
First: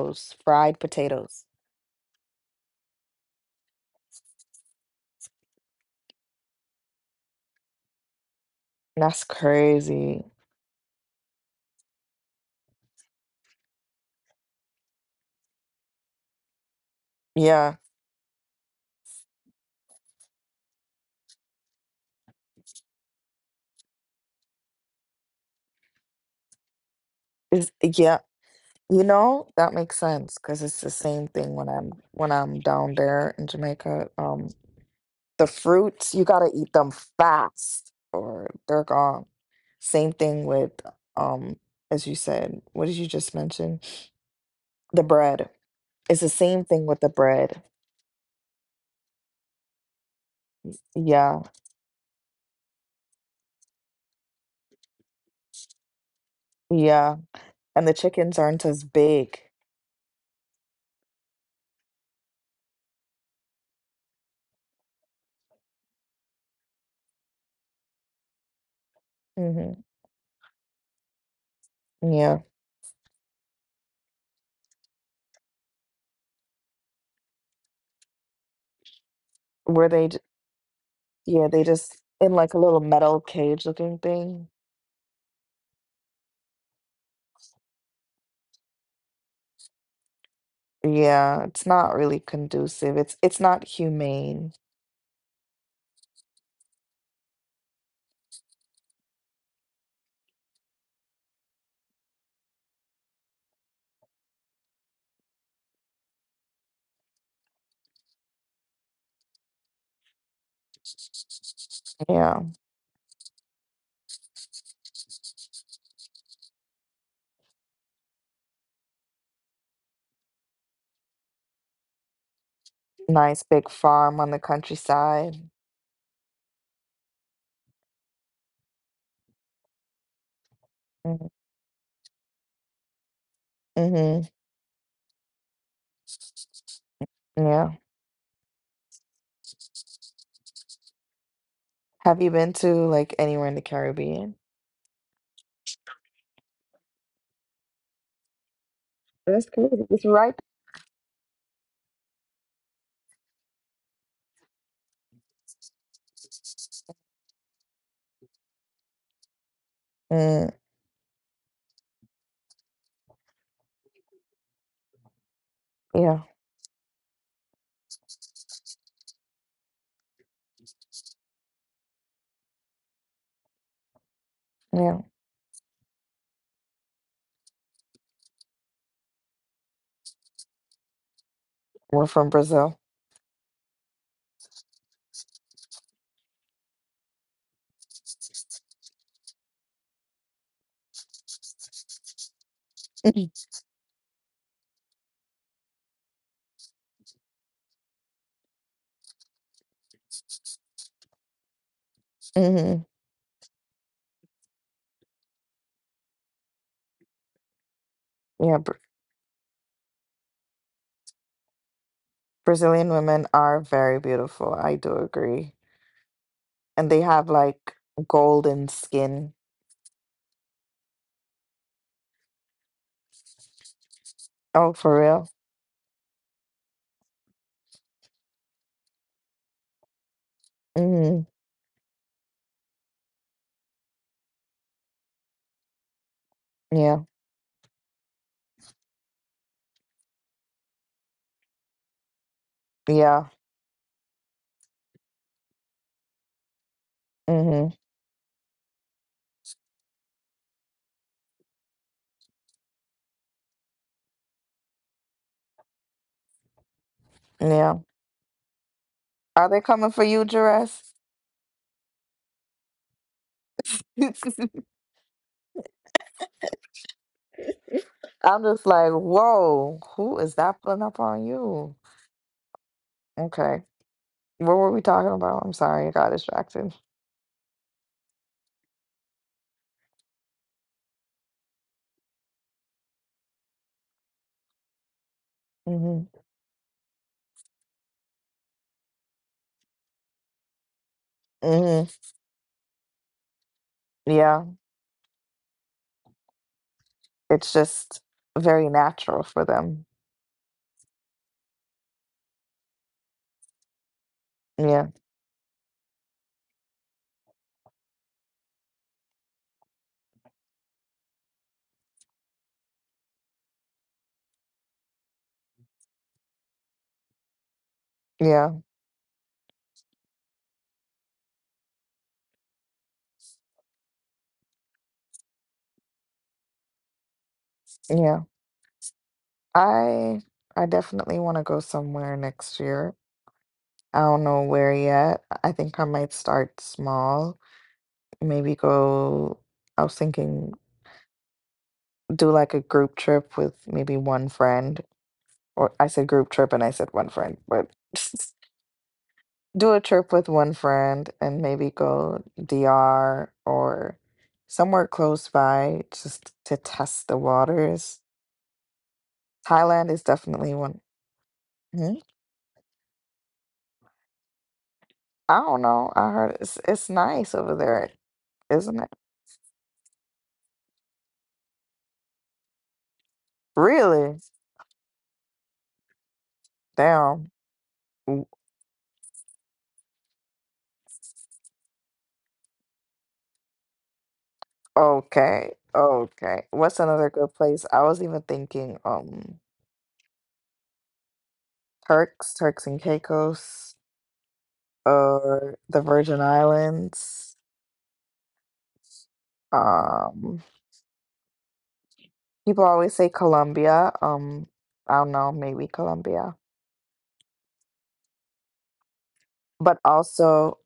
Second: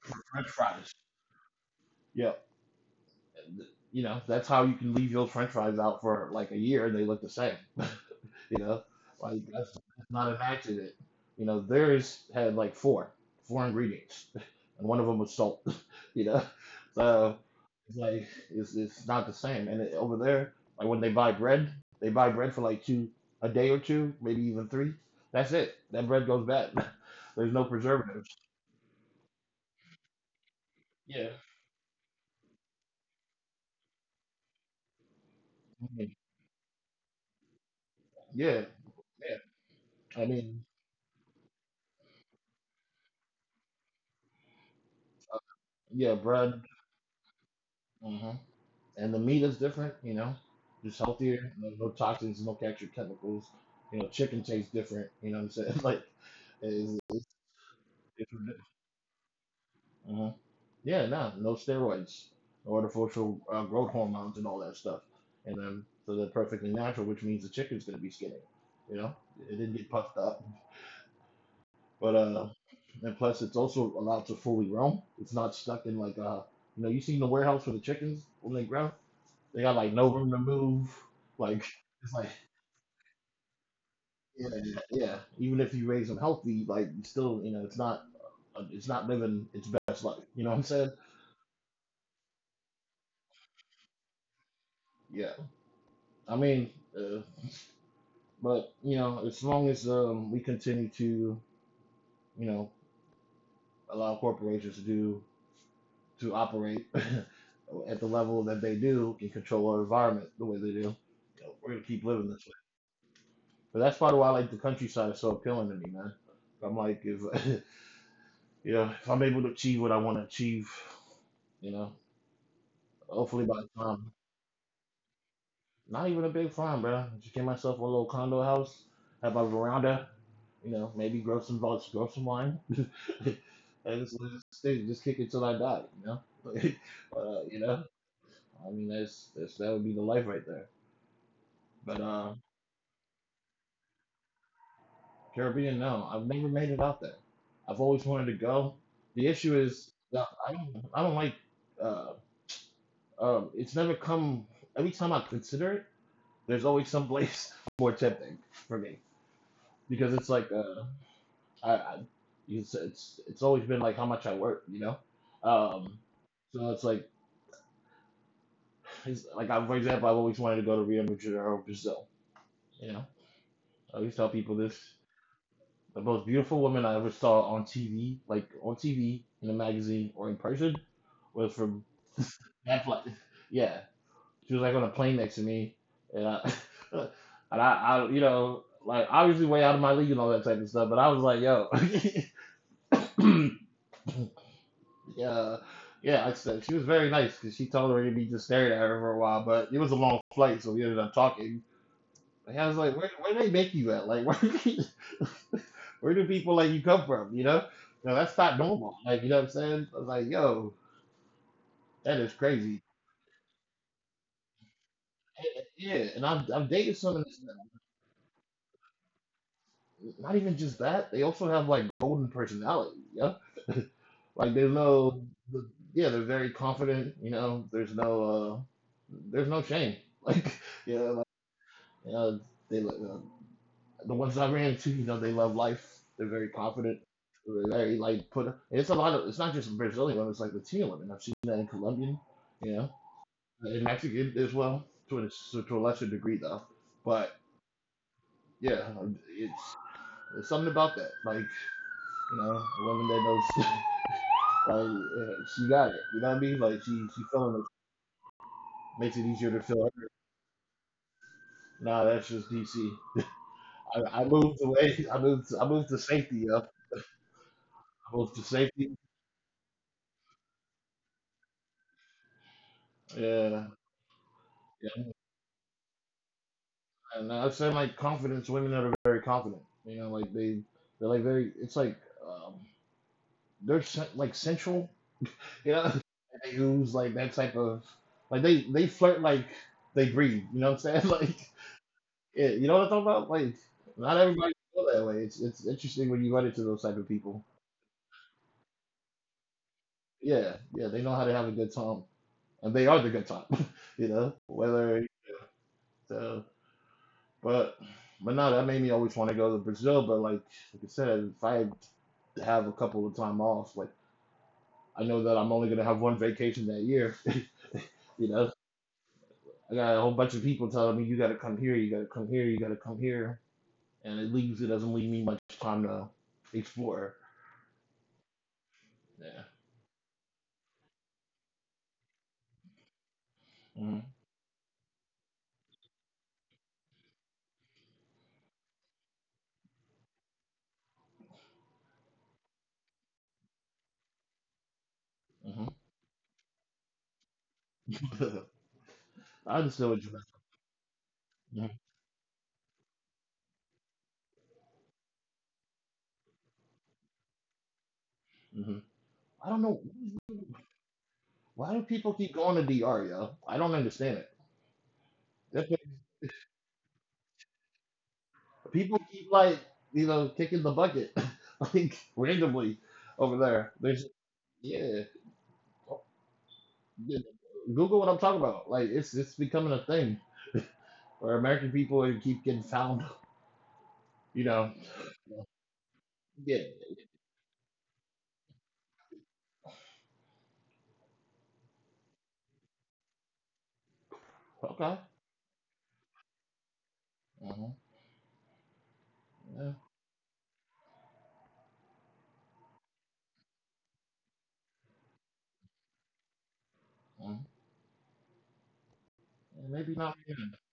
[SPEAKER 1] for French
[SPEAKER 2] fried
[SPEAKER 1] fries.
[SPEAKER 2] potatoes.
[SPEAKER 1] Yeah. You know, that's how you can leave your French fries out for like a year and they look the same. You know,
[SPEAKER 2] That's
[SPEAKER 1] like that's, that's
[SPEAKER 2] crazy.
[SPEAKER 1] not an accident. You know, theirs had like four ingredients, and one of them was salt. You know, so
[SPEAKER 2] Yeah.
[SPEAKER 1] it's like it's not the same. And it, over there, like when they buy bread for like two a day or two, maybe even three. That's it. That bread goes bad. There's no
[SPEAKER 2] Is yeah.
[SPEAKER 1] preservatives.
[SPEAKER 2] You know, that makes sense because it's the
[SPEAKER 1] Yeah.
[SPEAKER 2] same thing when I'm down there in Jamaica. The
[SPEAKER 1] I mean,
[SPEAKER 2] fruits, you gotta eat them fast or
[SPEAKER 1] yeah.
[SPEAKER 2] they're gone.
[SPEAKER 1] Yeah.
[SPEAKER 2] Same
[SPEAKER 1] I
[SPEAKER 2] thing
[SPEAKER 1] mean,
[SPEAKER 2] with um, as you said, what did you just mention? The
[SPEAKER 1] uh,
[SPEAKER 2] bread.
[SPEAKER 1] yeah,
[SPEAKER 2] It's the
[SPEAKER 1] bread.
[SPEAKER 2] same thing with the bread.
[SPEAKER 1] Mm-hmm. And the meat is different. You know, just
[SPEAKER 2] Yeah,
[SPEAKER 1] healthier. No, No toxins, no extra chemicals. You know, chicken tastes different. You know what I'm saying? Like, is
[SPEAKER 2] yeah. And the chickens aren't as big.
[SPEAKER 1] uh yeah, no, no steroids, no artificial growth hormones and all that stuff. And then so they're perfectly natural, which means the chicken's gonna be skinny. You know, it didn't
[SPEAKER 2] Hmm.
[SPEAKER 1] get puffed up. But
[SPEAKER 2] Yeah.
[SPEAKER 1] And plus it's also allowed to fully roam. It's not stuck in like you know, you seen the warehouse for the chickens when they grow, they got
[SPEAKER 2] Where
[SPEAKER 1] like no
[SPEAKER 2] they, j-
[SPEAKER 1] room to move.
[SPEAKER 2] yeah,
[SPEAKER 1] Like
[SPEAKER 2] they just
[SPEAKER 1] it's like
[SPEAKER 2] in like a little metal cage looking
[SPEAKER 1] Yeah,
[SPEAKER 2] thing.
[SPEAKER 1] yeah. Even if you raise them healthy, like it's still, you know, it's not living its best life. You know what I'm saying?
[SPEAKER 2] Yeah, it's not really conducive. It's not humane.
[SPEAKER 1] Yeah. I mean, uh, but you know, as long as we continue to, you know, allow corporations to do to operate at the level that they do and control our environment the way they do, you know, we're gonna keep living this
[SPEAKER 2] Yeah.
[SPEAKER 1] way. But that's part of why like the countryside is so appealing to me, man. I'm like, if You know, if I'm able to achieve what I want to achieve, you know, hopefully
[SPEAKER 2] Nice
[SPEAKER 1] by the
[SPEAKER 2] big
[SPEAKER 1] time.
[SPEAKER 2] farm on the countryside.
[SPEAKER 1] Not even a big farm, bro. Just get myself a little condo house, have a veranda, you know, maybe
[SPEAKER 2] Mhm.
[SPEAKER 1] grow some wine, and just
[SPEAKER 2] Mhm.
[SPEAKER 1] live just kick it till I die, you know. You
[SPEAKER 2] Yeah.
[SPEAKER 1] know, I mean, that's that would be the life right there. But
[SPEAKER 2] Have you been to like anywhere in the Caribbean?
[SPEAKER 1] Caribbean, no, I've never made it out there. I've always wanted to go. The
[SPEAKER 2] That's
[SPEAKER 1] issue is
[SPEAKER 2] crazy. It's
[SPEAKER 1] that
[SPEAKER 2] right.
[SPEAKER 1] I don't like uh it's never come every time I consider it. There's always some place more tempting for me because it's like
[SPEAKER 2] Mm,
[SPEAKER 1] I it's it's always been like how much I work, you know. Um,
[SPEAKER 2] yeah.
[SPEAKER 1] so it's like I, for example, I've always wanted to go to Rio de Janeiro, Brazil. You know, I always tell people this:
[SPEAKER 2] Yeah.
[SPEAKER 1] the most beautiful woman I ever saw on TV, like on TV in a magazine or in person, was from
[SPEAKER 2] We're from Brazil.
[SPEAKER 1] that flight. Yeah, she was like on a plane next to me, and I and I you know like obviously way out of my league and all that type of stuff, but I was like, yo. Yeah, yeah. Like I said, she was very nice because she tolerated me just staring at her for a while. But it was a long flight, so we ended up talking. And I was
[SPEAKER 2] Mhm.
[SPEAKER 1] like, " where do they make you at? Like, where, where do people like you come from? You know, no, that's not
[SPEAKER 2] Yeah, Br
[SPEAKER 1] normal. Like, you know what I'm saying? I was like, yo, that is crazy.
[SPEAKER 2] Brazilian women are very beautiful. I do agree.
[SPEAKER 1] Yeah, and I've
[SPEAKER 2] And
[SPEAKER 1] dated
[SPEAKER 2] they
[SPEAKER 1] some of
[SPEAKER 2] have
[SPEAKER 1] this.
[SPEAKER 2] like golden skin.
[SPEAKER 1] Not even just that, they also have like golden personality. Yeah, like there's
[SPEAKER 2] Oh, for
[SPEAKER 1] no,
[SPEAKER 2] real?
[SPEAKER 1] the- yeah, they're very confident. You know, there's no shame. Like,
[SPEAKER 2] Mhm.
[SPEAKER 1] yeah, you know, they the ones I ran into, you know, they love life. They're very
[SPEAKER 2] Yeah.
[SPEAKER 1] confident. They're very like put. It's a lot of. It's not just Brazilian women. It's like Latino women. I've seen that in Colombian, you know,
[SPEAKER 2] Yeah.
[SPEAKER 1] and Mexican as well to a so to a lesser degree though. But
[SPEAKER 2] Mhm.
[SPEAKER 1] yeah, it's there's something about that. Like you know, a woman that knows like she got it. You know what I mean? Like she feeling it
[SPEAKER 2] Yeah.
[SPEAKER 1] makes it
[SPEAKER 2] Are
[SPEAKER 1] easier
[SPEAKER 2] they
[SPEAKER 1] to feel
[SPEAKER 2] coming for
[SPEAKER 1] hurt.
[SPEAKER 2] you, Jerez?
[SPEAKER 1] Nah, that's just DC. I moved away. I moved. I moved to safety. Yo. I moved to
[SPEAKER 2] I'm just
[SPEAKER 1] safety.
[SPEAKER 2] like, whoa, who is that pulling up on you? Okay.
[SPEAKER 1] Yeah,
[SPEAKER 2] What were we
[SPEAKER 1] yeah.
[SPEAKER 2] talking about? I'm sorry, I got distracted.
[SPEAKER 1] And I've said like confidence. Women are very confident. You know, like they're like very. It's like um, like sensual. You know, and
[SPEAKER 2] Hmm.
[SPEAKER 1] they use like that type of like they flirt like they breathe. You know what I'm saying? Like
[SPEAKER 2] Hmm.
[SPEAKER 1] yeah, you know what I'm talking about? Like not
[SPEAKER 2] Yeah.
[SPEAKER 1] everybody feel that way. It's interesting when you run into those type of people.
[SPEAKER 2] It's just very natural for them.
[SPEAKER 1] Yeah, yeah. They know how to have a good time, and they are the good time. You know,
[SPEAKER 2] Yeah.
[SPEAKER 1] whether. So But but no, that made me always want to go to Brazil. But like I said, if I have a couple of time off, like I know that I'm only gonna have one vacation that year. You know,
[SPEAKER 2] Yeah.
[SPEAKER 1] I got a whole bunch of people telling me you gotta come here, you gotta come here, you gotta come here, and it doesn't leave me much time to explore.
[SPEAKER 2] Yeah.
[SPEAKER 1] Yeah.
[SPEAKER 2] I I definitely want to go somewhere next year. I don't know where yet. I think I might start small. Maybe go, I was thinking do like a group trip with maybe one friend
[SPEAKER 1] Mm-hmm.
[SPEAKER 2] or I said group trip and I said one friend, but
[SPEAKER 1] Hmm. I
[SPEAKER 2] do a
[SPEAKER 1] understand what you
[SPEAKER 2] trip with one friend and
[SPEAKER 1] meant.
[SPEAKER 2] maybe go DR or somewhere close by just to test the waters.
[SPEAKER 1] Hmm. Hmm. I don't know,
[SPEAKER 2] Thailand is definitely one.
[SPEAKER 1] why do
[SPEAKER 2] Hmm?
[SPEAKER 1] people keep going to DR, yo? I don't understand
[SPEAKER 2] I don't
[SPEAKER 1] it.
[SPEAKER 2] know. I heard it's nice over there, isn't it?
[SPEAKER 1] People keep like you know kicking the bucket like randomly over there. There's
[SPEAKER 2] Really?
[SPEAKER 1] yeah, yeah.
[SPEAKER 2] Damn.
[SPEAKER 1] Google what I'm
[SPEAKER 2] W-
[SPEAKER 1] talking about. Like it's becoming a thing where American people are- keep getting found. You know.
[SPEAKER 2] Okay. Okay.
[SPEAKER 1] Yeah.
[SPEAKER 2] What's another good place? I was even thinking Turks and Caicos,
[SPEAKER 1] Okay.
[SPEAKER 2] or the Virgin Islands.
[SPEAKER 1] Uh-huh. Yeah.
[SPEAKER 2] Um, people always say Colombia. I don't know, maybe Colombia,
[SPEAKER 1] uh
[SPEAKER 2] but
[SPEAKER 1] Maybe not. Yeah.
[SPEAKER 2] also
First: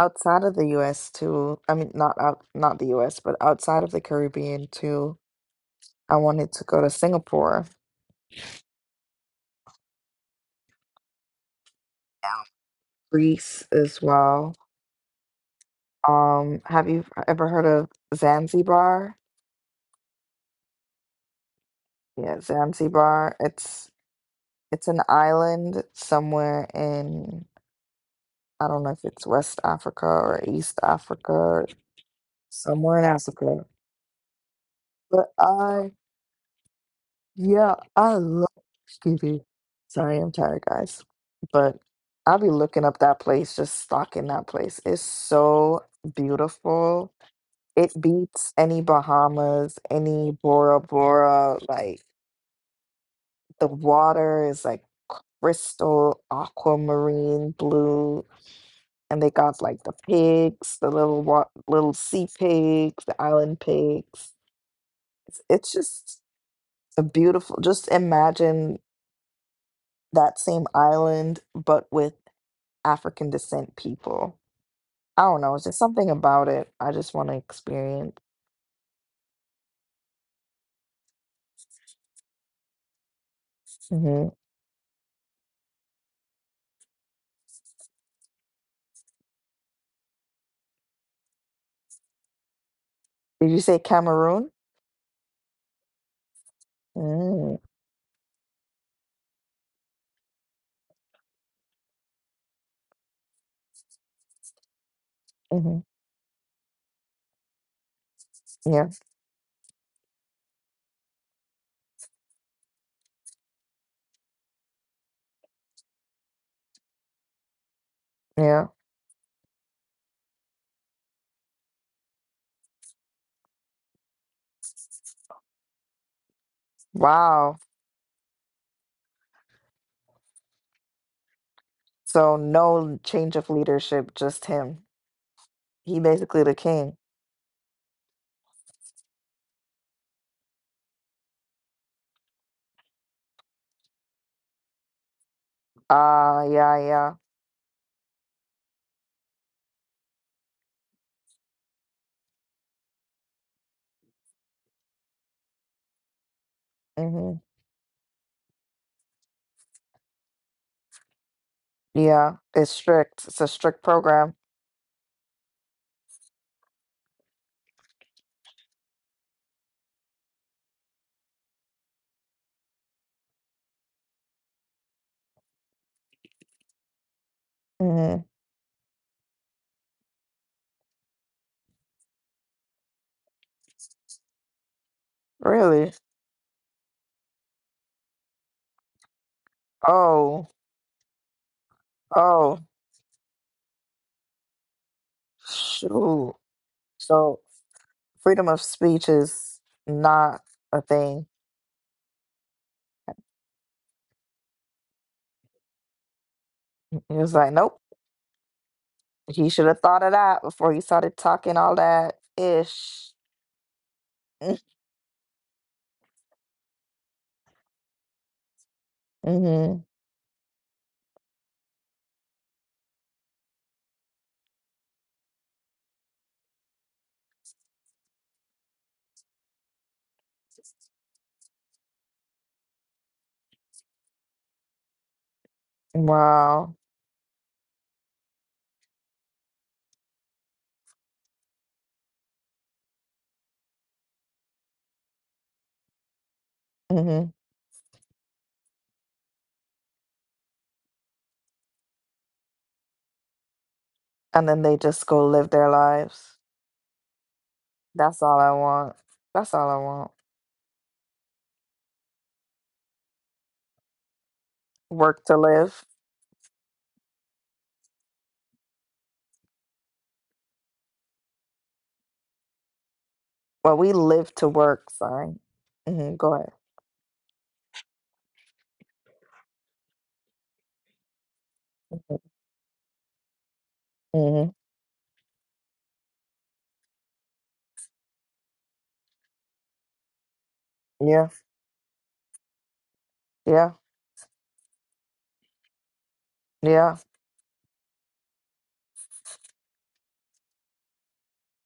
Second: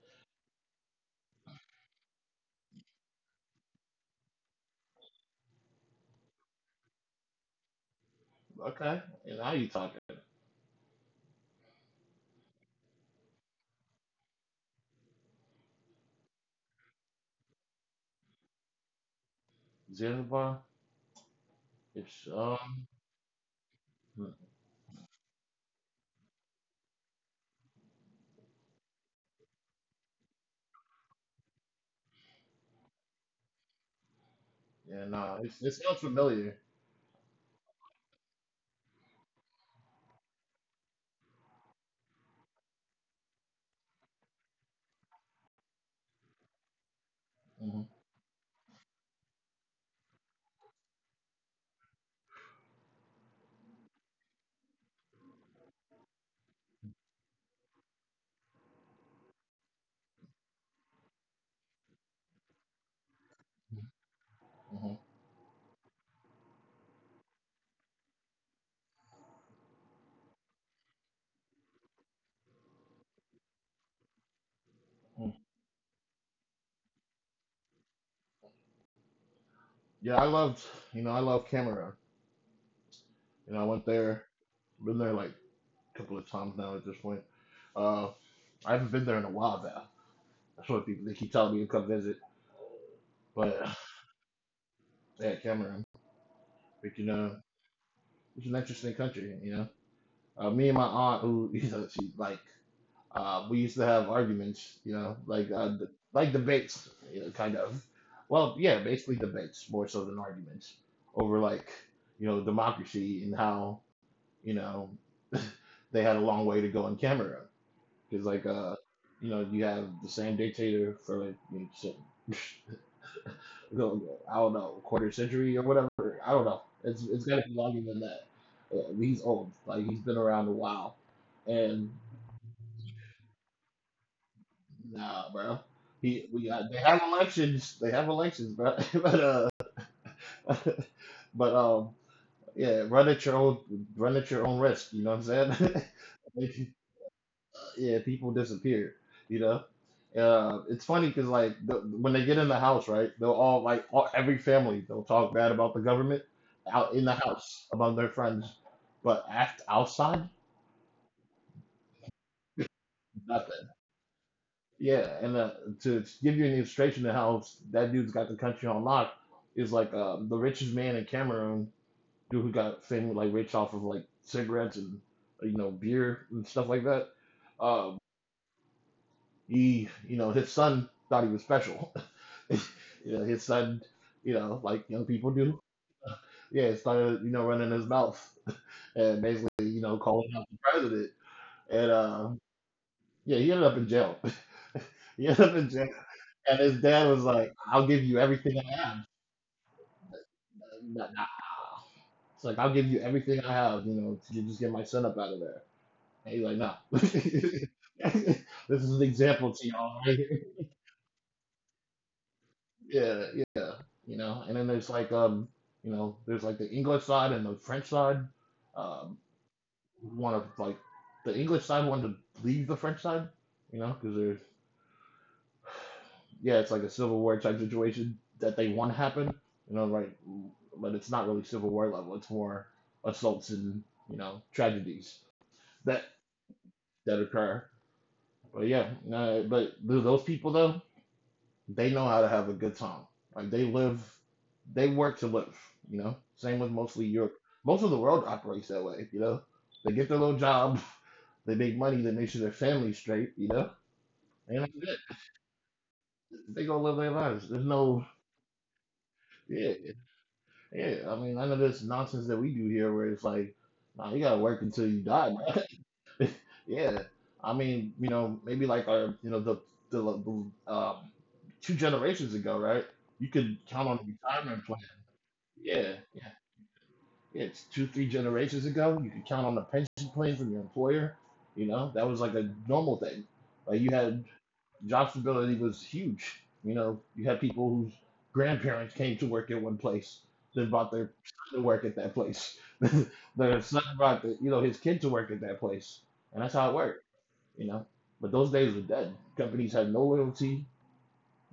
[SPEAKER 2] outside of the U.S. too. I mean, not out, not the U.S., but outside of the Caribbean too. I wanted to go to Singapore,
[SPEAKER 1] Okay. And now you talking?
[SPEAKER 2] yeah. Greece as well. Have you ever heard of Zanzibar?
[SPEAKER 1] Zanzibar. It's
[SPEAKER 2] Yeah,
[SPEAKER 1] um.
[SPEAKER 2] Zanzibar. It's an island somewhere in I don't know if it's West Africa or East Africa, somewhere in Africa.
[SPEAKER 1] Yeah.
[SPEAKER 2] But
[SPEAKER 1] Nah. It's it sounds familiar.
[SPEAKER 2] yeah, I love Scooby. Sorry, I'm tired, guys. But I'll be looking up that place, just stalking that place. It's so beautiful. It
[SPEAKER 1] Hmm.
[SPEAKER 2] beats any Bahamas, any Bora Bora. Like the water is like crystal, aquamarine blue. And they got like the pigs, the little little sea pigs, the island pigs.
[SPEAKER 1] Hmm.
[SPEAKER 2] It's just a beautiful. Just imagine that same island, but with African descent people. I don't know. It's just something about it. I just want to experience.
[SPEAKER 1] Yeah, I loved, you know, I love Cameroon. You know, I went there,
[SPEAKER 2] Hmm.
[SPEAKER 1] been there like a couple of times now at this point. Uh, I haven't been there in a while though. That's why people they keep telling me to come visit.
[SPEAKER 2] Did you
[SPEAKER 1] But
[SPEAKER 2] say Cameroon?
[SPEAKER 1] yeah, Cameroon, but you know,
[SPEAKER 2] Mm-hmm.
[SPEAKER 1] it's an interesting country. You know, me and my aunt, who you know, she like, we used to have arguments. You know, like d like debates, you know, kind of. Well, yeah,
[SPEAKER 2] Yeah.
[SPEAKER 1] basically debates more so than arguments over like you know democracy and how you know they had a long way to go in Cameroon. Because like
[SPEAKER 2] Yeah.
[SPEAKER 1] you know, you have the same dictator for like you know, shit, I don't know, quarter century or whatever. I don't know. It's gotta
[SPEAKER 2] Wow.
[SPEAKER 1] be longer than that. He's old. Like he's been around a while. And
[SPEAKER 2] So no change of leadership, just him.
[SPEAKER 1] nah, bro.
[SPEAKER 2] He basically the
[SPEAKER 1] They
[SPEAKER 2] king.
[SPEAKER 1] have elections. They have elections, bro. But uh, but yeah, run at your own risk. You know what I'm saying?
[SPEAKER 2] Ah, yeah, yeah.
[SPEAKER 1] Yeah, people disappeared. You know, it's funny because when they get in the house, right? They'll all like all, every family they'll talk bad about the government out in the
[SPEAKER 2] Hmm.
[SPEAKER 1] house among their friends, but aft outside
[SPEAKER 2] Yeah. It's strict. It's a
[SPEAKER 1] nothing.
[SPEAKER 2] strict program.
[SPEAKER 1] Yeah, and To give you an illustration of how that dude's got the country on lock is like the richest man in Cameroon, dude who got famous like rich off of like cigarettes and you know beer and stuff like that. Um,
[SPEAKER 2] Hmm.
[SPEAKER 1] he, you know, his son thought he was special. You know, his son, you know, like young people do.
[SPEAKER 2] Really?
[SPEAKER 1] Yeah, started, you know, running his mouth and basically, you know, calling
[SPEAKER 2] Oh,
[SPEAKER 1] out the president. And
[SPEAKER 2] oh,
[SPEAKER 1] Yeah, he ended up in jail. He ended up in jail.
[SPEAKER 2] shoot.
[SPEAKER 1] And his dad was
[SPEAKER 2] So
[SPEAKER 1] like, I'll give you
[SPEAKER 2] freedom of
[SPEAKER 1] everything I have.
[SPEAKER 2] speech is not a
[SPEAKER 1] Nah,
[SPEAKER 2] thing.
[SPEAKER 1] nah. It's like, I'll give you everything I have, you know, to just get my son up out of there. And he's like, no.
[SPEAKER 2] He was like, nope,
[SPEAKER 1] This is an
[SPEAKER 2] he
[SPEAKER 1] example
[SPEAKER 2] should
[SPEAKER 1] to
[SPEAKER 2] have thought
[SPEAKER 1] y'all
[SPEAKER 2] of
[SPEAKER 1] right
[SPEAKER 2] that
[SPEAKER 1] here.
[SPEAKER 2] before he started talking all that ish.
[SPEAKER 1] Yeah, yeah. You know, and then there's like, um, you know, there's like the English side and the French side. Um,
[SPEAKER 2] Mm-hmm.
[SPEAKER 1] want to like the English side wanted to leave the French side, you know, because there's yeah, it's like a civil war type situation that they want to happen, you know, right? But it's not really civil war level. It's more assaults and you know tragedies that
[SPEAKER 2] Wow.
[SPEAKER 1] that occur. But yeah, no, but those people though, they know how to have a good time. Like they live, they work to live. You know, same with mostly
[SPEAKER 2] Mm-hmm.
[SPEAKER 1] Europe. Most of the world operates that way. You know, they get their little job, they make money, they make sure their family's straight. You know,
[SPEAKER 2] And then
[SPEAKER 1] and
[SPEAKER 2] they
[SPEAKER 1] like
[SPEAKER 2] just go
[SPEAKER 1] that,
[SPEAKER 2] live their lives.
[SPEAKER 1] they gonna live their lives. There's no
[SPEAKER 2] That's all I want. That's all I
[SPEAKER 1] Yeah,
[SPEAKER 2] want.
[SPEAKER 1] yeah. I mean, I know there's nonsense that we do here where it's like, nah, you gotta work until you
[SPEAKER 2] Work to
[SPEAKER 1] die. Man.
[SPEAKER 2] live.
[SPEAKER 1] Yeah. I mean, you know, maybe like our, you know, the two generations ago, right? You could
[SPEAKER 2] Well, we
[SPEAKER 1] count on a
[SPEAKER 2] live to
[SPEAKER 1] Retirement plan.
[SPEAKER 2] work. Sorry.
[SPEAKER 1] Yeah,
[SPEAKER 2] Mm-hmm. Go
[SPEAKER 1] yeah,
[SPEAKER 2] ahead.
[SPEAKER 1] yeah. It's two, three generations ago. You could count on a pension plan from your employer. You know, that was like a normal thing. Like you had
[SPEAKER 2] Mm-hmm.
[SPEAKER 1] Job stability was huge. You know, you had people whose grandparents came to work at one place, then brought their
[SPEAKER 2] Yeah.
[SPEAKER 1] son to work at that place.
[SPEAKER 2] Yeah.
[SPEAKER 1] Their son brought the, you know his kid to work at that place, and that's how it
[SPEAKER 2] Yeah.
[SPEAKER 1] worked. You know, but those days were dead. Companies had no loyalty.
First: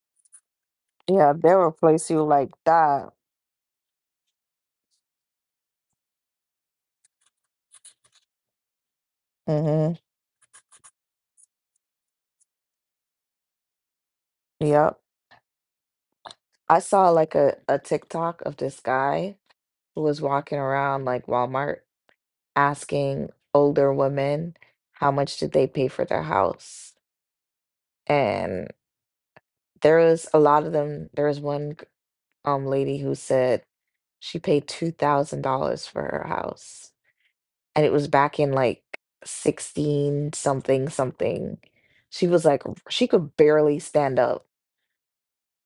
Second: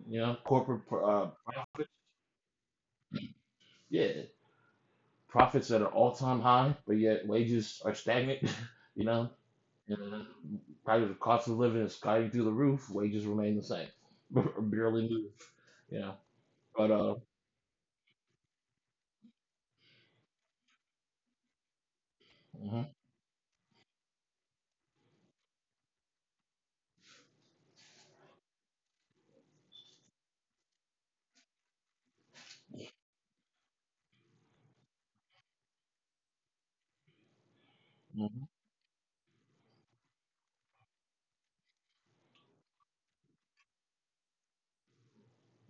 [SPEAKER 1] You know, corporate uh,
[SPEAKER 2] Yeah. They'll
[SPEAKER 1] profits,
[SPEAKER 2] replace you like that.
[SPEAKER 1] yeah, profits at an all-time high, but yet wages are stagnant. You know,
[SPEAKER 2] Mm-hmm.
[SPEAKER 1] and probably the cost of living is skyrocketing through the roof. Wages remain the same,
[SPEAKER 2] Yep.
[SPEAKER 1] barely move. You know,
[SPEAKER 2] I
[SPEAKER 1] but
[SPEAKER 2] saw like a TikTok of this guy who was walking around like Walmart
[SPEAKER 1] hmm
[SPEAKER 2] asking older women how much did they pay for their house. And there was a lot of them. There was one lady who said she paid $2,000 for her house. And it was back
[SPEAKER 1] hmm
[SPEAKER 2] in like 16 something something. She was like she could barely stand up.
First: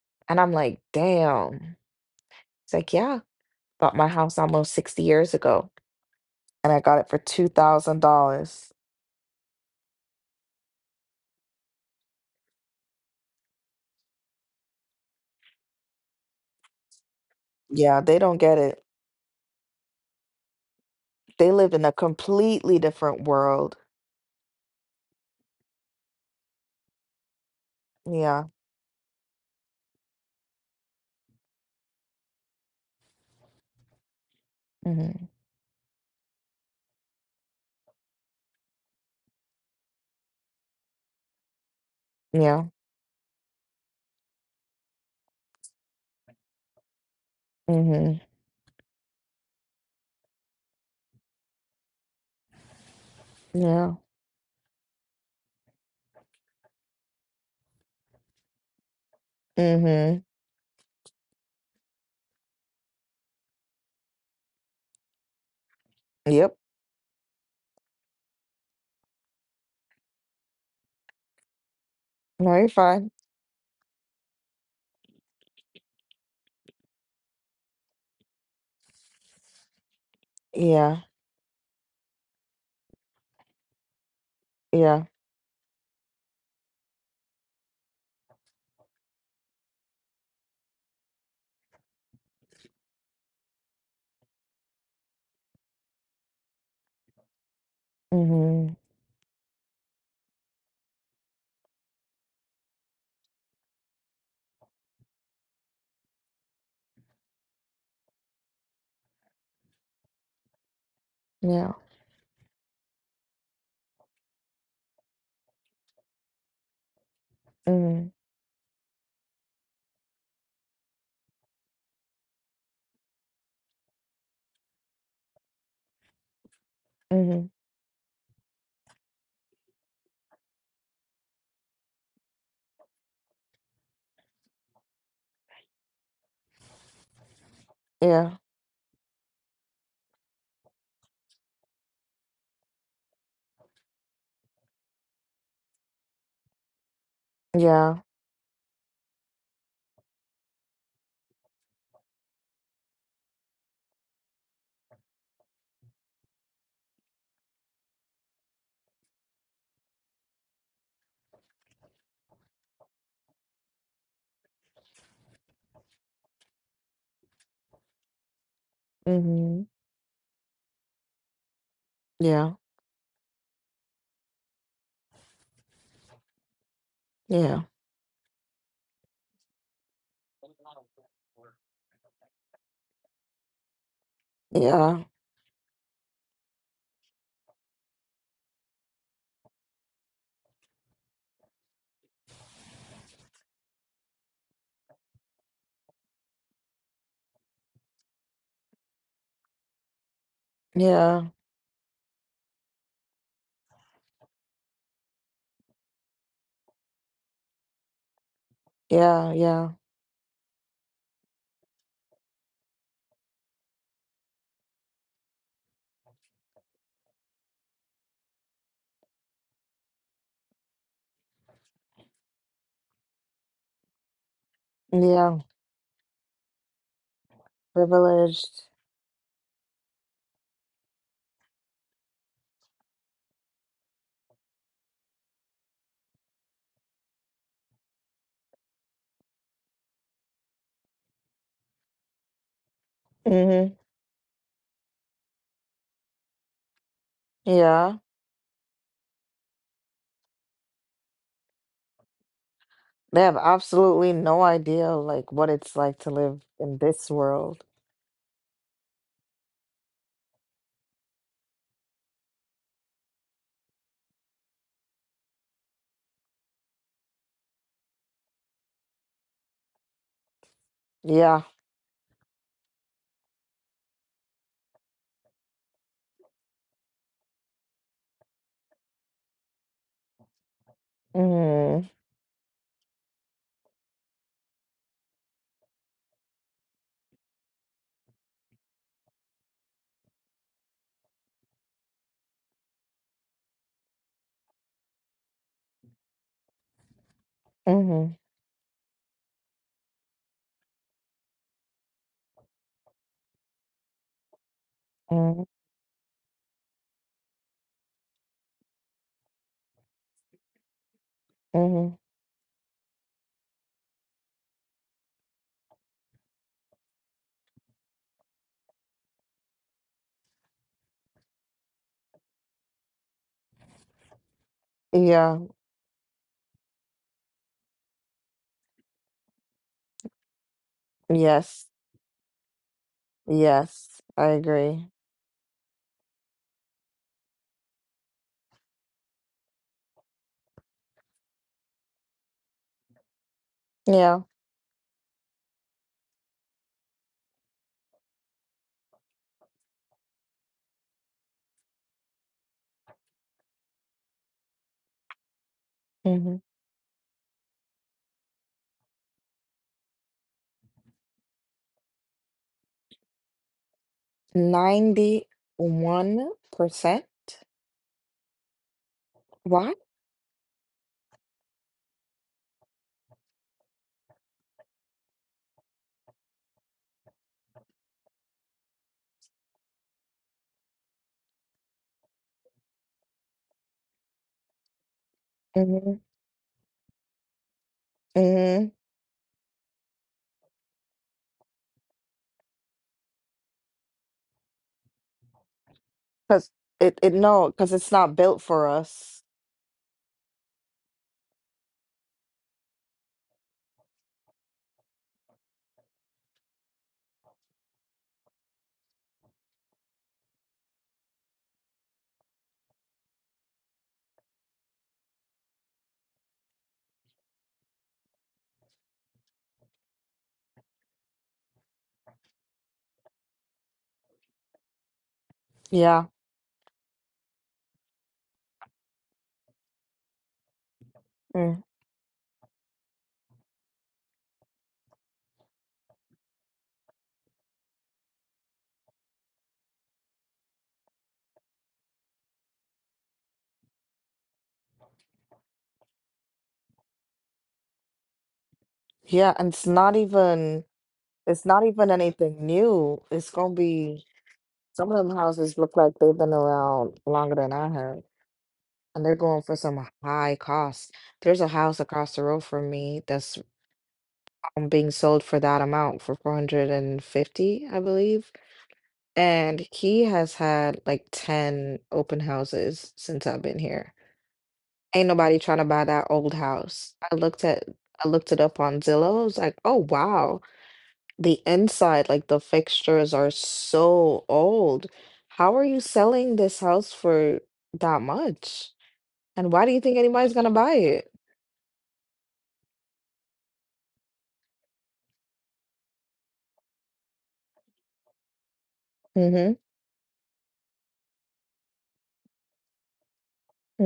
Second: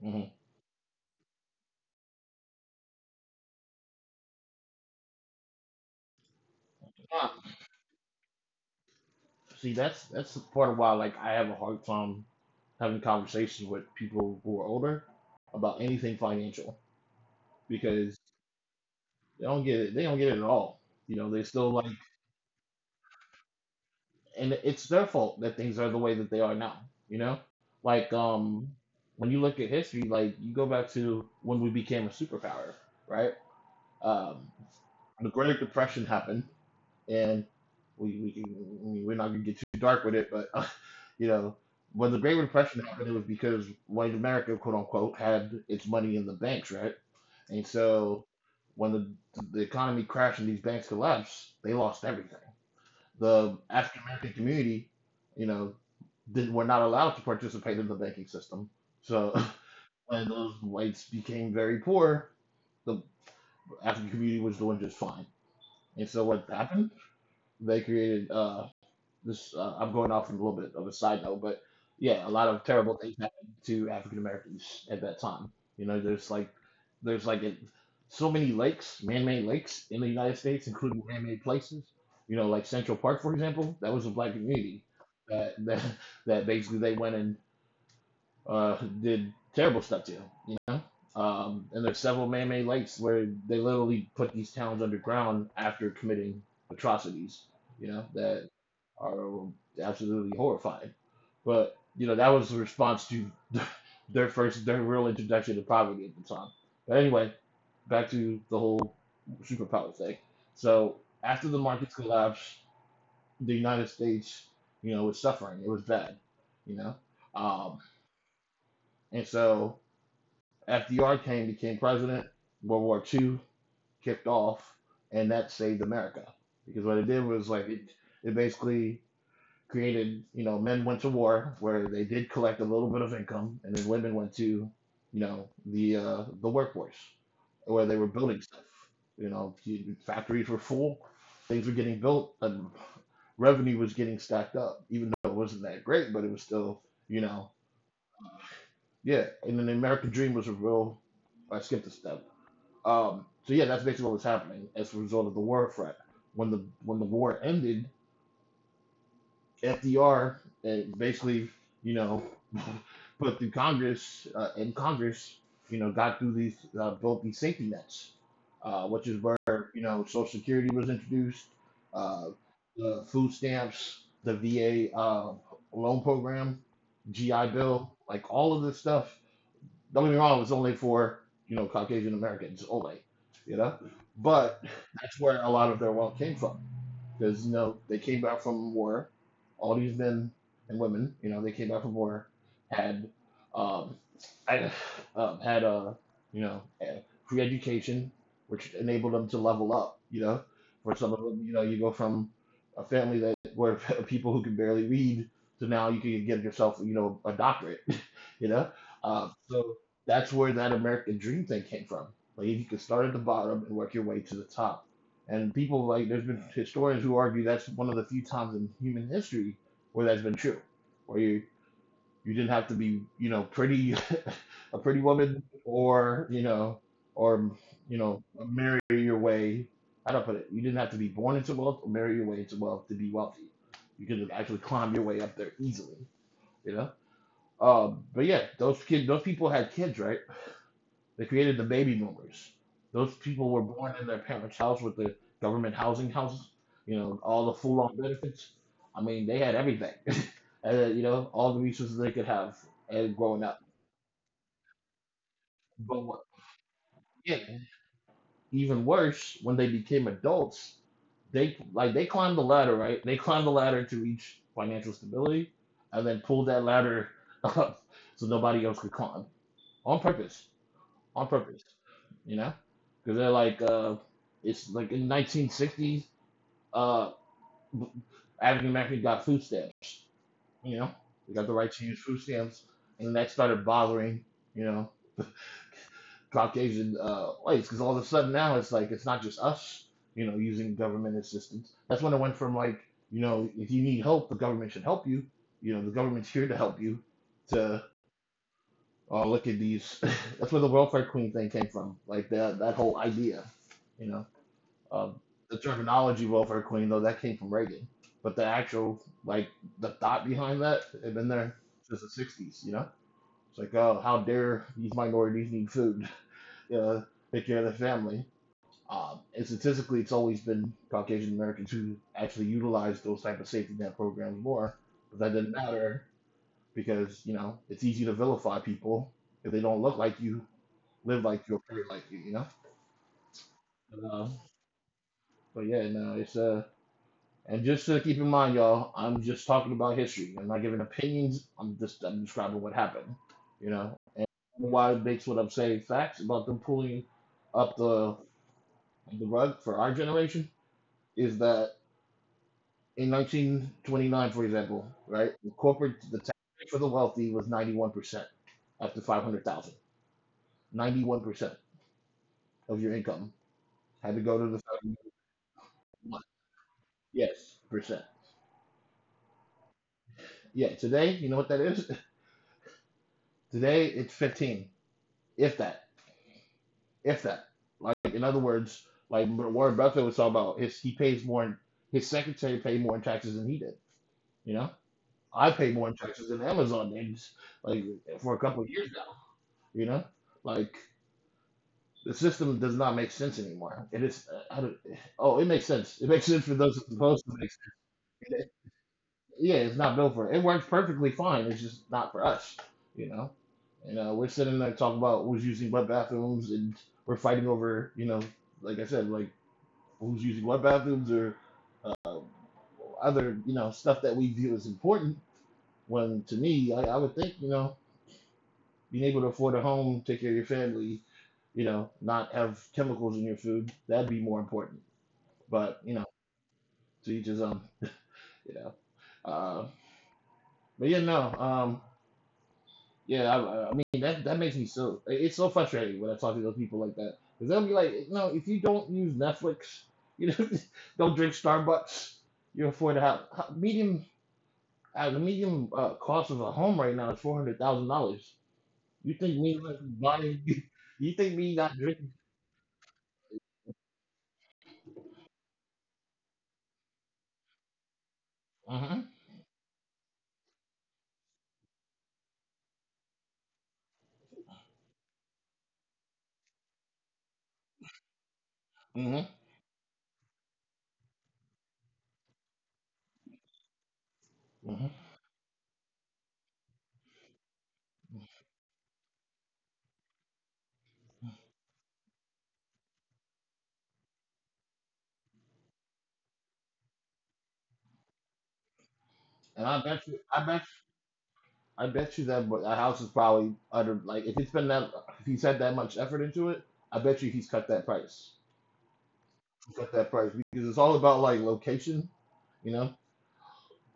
[SPEAKER 1] hmm
[SPEAKER 2] And I'm like, damn. It's like, yeah, bought my house almost 60 years ago and I got it for
[SPEAKER 1] Yeah.
[SPEAKER 2] $2,000.
[SPEAKER 1] See, that's the part of why like I have a hard time having conversations with people who are older about anything financial
[SPEAKER 2] Yeah,
[SPEAKER 1] because
[SPEAKER 2] they don't get it.
[SPEAKER 1] they don't get it. They don't get it at all. You know, they
[SPEAKER 2] They
[SPEAKER 1] still
[SPEAKER 2] lived in a
[SPEAKER 1] like,
[SPEAKER 2] completely different world.
[SPEAKER 1] and it's their fault that things are the way that they are now. You know, like
[SPEAKER 2] Yeah.
[SPEAKER 1] um, when you look at history, like you go back to when we became a superpower, right? Um, the
[SPEAKER 2] hmm
[SPEAKER 1] Great Depression happened, and we, we we're not gonna get too dark with it, but you know, when the Great
[SPEAKER 2] Yeah.
[SPEAKER 1] Depression happened, it was because white America, quote unquote, had its money in the banks, right? And
[SPEAKER 2] hmm
[SPEAKER 1] so when the economy crashed and these banks collapsed, they lost everything. The
[SPEAKER 2] Yeah.
[SPEAKER 1] African American community, you know, did, were not allowed to participate in the banking system. So
[SPEAKER 2] hmm
[SPEAKER 1] when those whites became very poor, the African community was doing just fine. And so what
[SPEAKER 2] Yep.
[SPEAKER 1] happened? They created. This I'm going off on a little bit of a side note, but yeah, a lot
[SPEAKER 2] No,
[SPEAKER 1] of
[SPEAKER 2] you're
[SPEAKER 1] terrible
[SPEAKER 2] fine.
[SPEAKER 1] things happened to African Americans at that time. You know, there's like there's like a, so many lakes, man-made lakes in the United States,
[SPEAKER 2] Yeah.
[SPEAKER 1] including man-made places. You know, like Central Park, for example, that was a black community.
[SPEAKER 2] Yeah.
[SPEAKER 1] That that, that basically they went and did terrible stuff to, you know? And there's several man-made lakes where they literally put these towns underground after committing atrocities, you know, that
[SPEAKER 2] hmm
[SPEAKER 1] are absolutely horrifying. But you know, that was a response to their first, their real introduction to poverty at the time. But anyway, back to the whole superpower thing. So after the
[SPEAKER 2] Yeah.
[SPEAKER 1] markets collapsed, the United States, you know, was suffering. It was bad, you know, um,
[SPEAKER 2] hmm
[SPEAKER 1] and so FDR came, became president. World War II kicked off, and that saved America because what it did was
[SPEAKER 2] hmm
[SPEAKER 1] it basically created you know men went to war where they did collect a little bit of income, and then women went to you know the workforce where they were building
[SPEAKER 2] Yeah.
[SPEAKER 1] stuff. You know, factories were full, things were getting built, and revenue was getting stacked up, even though it wasn't that great, but it was still you know
[SPEAKER 2] Yeah.
[SPEAKER 1] yeah. And then the American dream was a real I skipped a step. So yeah, that's basically what was happening as a result of the war threat. When the war ended, FDR basically, you know, put through Congress in Congress, you know, got through these built these safety nets, which is
[SPEAKER 2] hmm
[SPEAKER 1] where you know Social Security was introduced, uh,
[SPEAKER 2] Yeah.
[SPEAKER 1] the food stamps, the VA loan program, GI
[SPEAKER 2] Yeah.
[SPEAKER 1] Bill, like all of this stuff don't get me wrong, it's only for, you know, Caucasian Americans only, you know? But
[SPEAKER 2] Yeah.
[SPEAKER 1] that's where a lot of their wealth came from. Because, you know, they came back from war. All these men and women, you know, they came back from war, had, um, I, had a, you know, a free education, which enabled them to level up, you know? For some of
[SPEAKER 2] Yeah.
[SPEAKER 1] them, you know, you go from a family that were people who could barely read to now you can get yourself, you know, a doctorate you know?
[SPEAKER 2] Yeah.
[SPEAKER 1] So
[SPEAKER 2] Yeah.
[SPEAKER 1] that's where that American dream thing came from. Like you could start at the bottom and work your way to the top. And people like there's been historians who argue that's one of the few times in human history where that's been true, where you didn't have to be you know pretty a pretty woman
[SPEAKER 2] Yeah.
[SPEAKER 1] or you know
[SPEAKER 2] Privileged.
[SPEAKER 1] marry your way. How do I put it? You didn't have to be born into wealth or marry your way into wealth to be wealthy. You could have actually climbed your way up there easily. You know. But yeah, those kids, those people had kids, right? They created the baby boomers. Those people were
[SPEAKER 2] Hmm
[SPEAKER 1] born in their parents' house with the government housing houses, you know, all the full on
[SPEAKER 2] Yeah.
[SPEAKER 1] benefits. I mean, they had everything, and, you know, all the resources they could have and
[SPEAKER 2] They have
[SPEAKER 1] growing up.
[SPEAKER 2] absolutely no idea like what it's
[SPEAKER 1] But
[SPEAKER 2] like to
[SPEAKER 1] what,
[SPEAKER 2] live in this
[SPEAKER 1] yeah,
[SPEAKER 2] world.
[SPEAKER 1] even worse, when they became adults, they climbed the ladder, right? They climbed the ladder to reach financial stability, and then pulled that ladder up so nobody else could climb on purpose. On
[SPEAKER 2] Yeah.
[SPEAKER 1] purpose, you know, because they're like, it's like in 1960s, uh, African Americans got food stamps, you know, they got the right to
[SPEAKER 2] hmm
[SPEAKER 1] use food stamps, and that started bothering, you know, Caucasian whites, because all of a sudden now it's like it's not just us, you know, using government assistance. That's when it went from like, you know, if you need help, the government should help you, you know, the government's here to help you, to
[SPEAKER 2] hmm
[SPEAKER 1] oh look at these. That's where the welfare queen thing came from, like that whole idea, you know. Um,
[SPEAKER 2] hmm
[SPEAKER 1] the terminology welfare queen, though, that came from Reagan. But the actual, like, the thought behind that had been there since
[SPEAKER 2] hmm
[SPEAKER 1] the 60s, you know? It's like, oh, how dare these minorities need food, you know, take care of their family. And statistically, it's always been Caucasian Americans who actually utilize those type of safety net programs more. But that
[SPEAKER 2] Yeah.
[SPEAKER 1] didn't matter because, you know, it's easy to vilify people if they don't look like you, live like you, or
[SPEAKER 2] Yes.
[SPEAKER 1] pray like you know?
[SPEAKER 2] Yes,
[SPEAKER 1] But,
[SPEAKER 2] I
[SPEAKER 1] uh,
[SPEAKER 2] agree.
[SPEAKER 1] but yeah, no, it's And just to keep in mind, y'all, I'm just talking about history. I'm not giving opinions. I'm describing what happened, you know,
[SPEAKER 2] Yeah.
[SPEAKER 1] and why it makes what I'm saying facts about them pulling up the rug for our generation is that in 1929, for example, right, the tax
[SPEAKER 2] hmm
[SPEAKER 1] rate for the wealthy was 91% up to 500,000. 91% of your income had to go to the federal
[SPEAKER 2] 91%.
[SPEAKER 1] government. Yes percent.
[SPEAKER 2] Why?
[SPEAKER 1] Yeah, today you know what that is. Today it's 15, if that. If that. Like in other words, like Warren Buffett was talking about his secretary paid more in taxes than he did. You know? I pay more in
[SPEAKER 2] Mm-hmm.
[SPEAKER 1] taxes than Amazon did like for a couple of
[SPEAKER 2] Mm-hmm.
[SPEAKER 1] years now. You know? Like the system does not make sense anymore. It is. I don't. Oh, it makes sense. It makes sense
[SPEAKER 2] Because
[SPEAKER 1] for those it's supposed to
[SPEAKER 2] no,
[SPEAKER 1] make
[SPEAKER 2] because it's not
[SPEAKER 1] sense.
[SPEAKER 2] built
[SPEAKER 1] It,
[SPEAKER 2] for us.
[SPEAKER 1] yeah, it's not built for it. It works perfectly fine. It's just not for us. You know? We're sitting there talking about who's using wet bathrooms, and we're fighting over, like I said, like who's using what bathrooms or other, stuff that we view as important. When to me, I would think, being able to afford a home, take care of your family, not have chemicals in your food, that'd be more important. But
[SPEAKER 2] Yeah.
[SPEAKER 1] to each his own. You know, uh, but yeah, no,
[SPEAKER 2] Mm.
[SPEAKER 1] yeah, I mean that makes me, so it's so frustrating when I talk to those people like that, because they'll be like, no, if you don't use Netflix, you know, don't drink Starbucks, you're afford a house. Medium the medium cost of a home right now is $400,000. You think
[SPEAKER 2] Yeah. And
[SPEAKER 1] me
[SPEAKER 2] it's
[SPEAKER 1] not
[SPEAKER 2] not
[SPEAKER 1] buying?
[SPEAKER 2] even.
[SPEAKER 1] You think
[SPEAKER 2] It's
[SPEAKER 1] me
[SPEAKER 2] not
[SPEAKER 1] not
[SPEAKER 2] even
[SPEAKER 1] drinking?
[SPEAKER 2] anything new. It's gonna be some of them houses look like they've been around longer than I have, and
[SPEAKER 1] Hmm.
[SPEAKER 2] they're going for some high cost. There's a house across the road from me that's being sold for that amount, for 450, I believe.
[SPEAKER 1] Hmm.
[SPEAKER 2] And he has had like 10 open houses since I've been here.
[SPEAKER 1] Hmm.
[SPEAKER 2] Ain't nobody trying to buy that old house. I looked it up on Zillow. I was like, oh wow. The inside, like the fixtures are so old. How are you selling this house for that much? And
[SPEAKER 1] And
[SPEAKER 2] why do
[SPEAKER 1] I
[SPEAKER 2] you think
[SPEAKER 1] bet you,
[SPEAKER 2] anybody's
[SPEAKER 1] I
[SPEAKER 2] gonna
[SPEAKER 1] bet,
[SPEAKER 2] buy it?
[SPEAKER 1] I bet you that that house is probably under, like, if it's been that, if he's had that much effort into it, I bet you he's cut that price.
[SPEAKER 2] Mhm.
[SPEAKER 1] He cut that price because it's all about like location. You know,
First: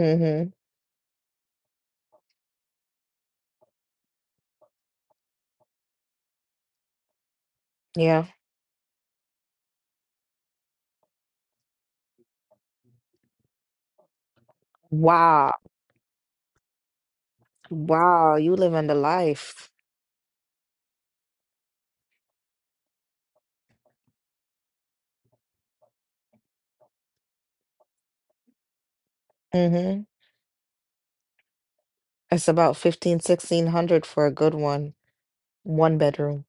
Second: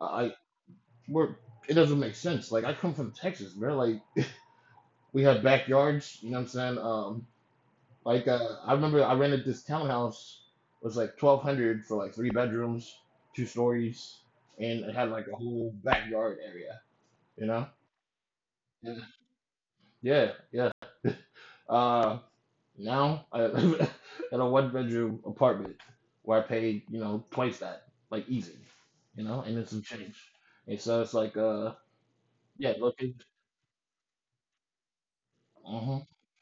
[SPEAKER 1] I- we're it doesn't make sense. Like I come from Texas, man. Like we have backyards. You know what I'm saying?
[SPEAKER 2] Yeah.
[SPEAKER 1] Like I remember I rented this townhouse. It was like 1,200 for like three bedrooms, two stories, and it had like a
[SPEAKER 2] Wow.
[SPEAKER 1] whole backyard area, you know?
[SPEAKER 2] Wow, you living the
[SPEAKER 1] Yeah,
[SPEAKER 2] life.
[SPEAKER 1] yeah, yeah. Uh Now I live in a one bedroom apartment where I paid, twice that, like easy, and then some
[SPEAKER 2] Mhm.
[SPEAKER 1] change. And so it's like
[SPEAKER 2] It's about
[SPEAKER 1] yeah,
[SPEAKER 2] 15,
[SPEAKER 1] location.
[SPEAKER 2] 1,600 for a good one. One bedroom.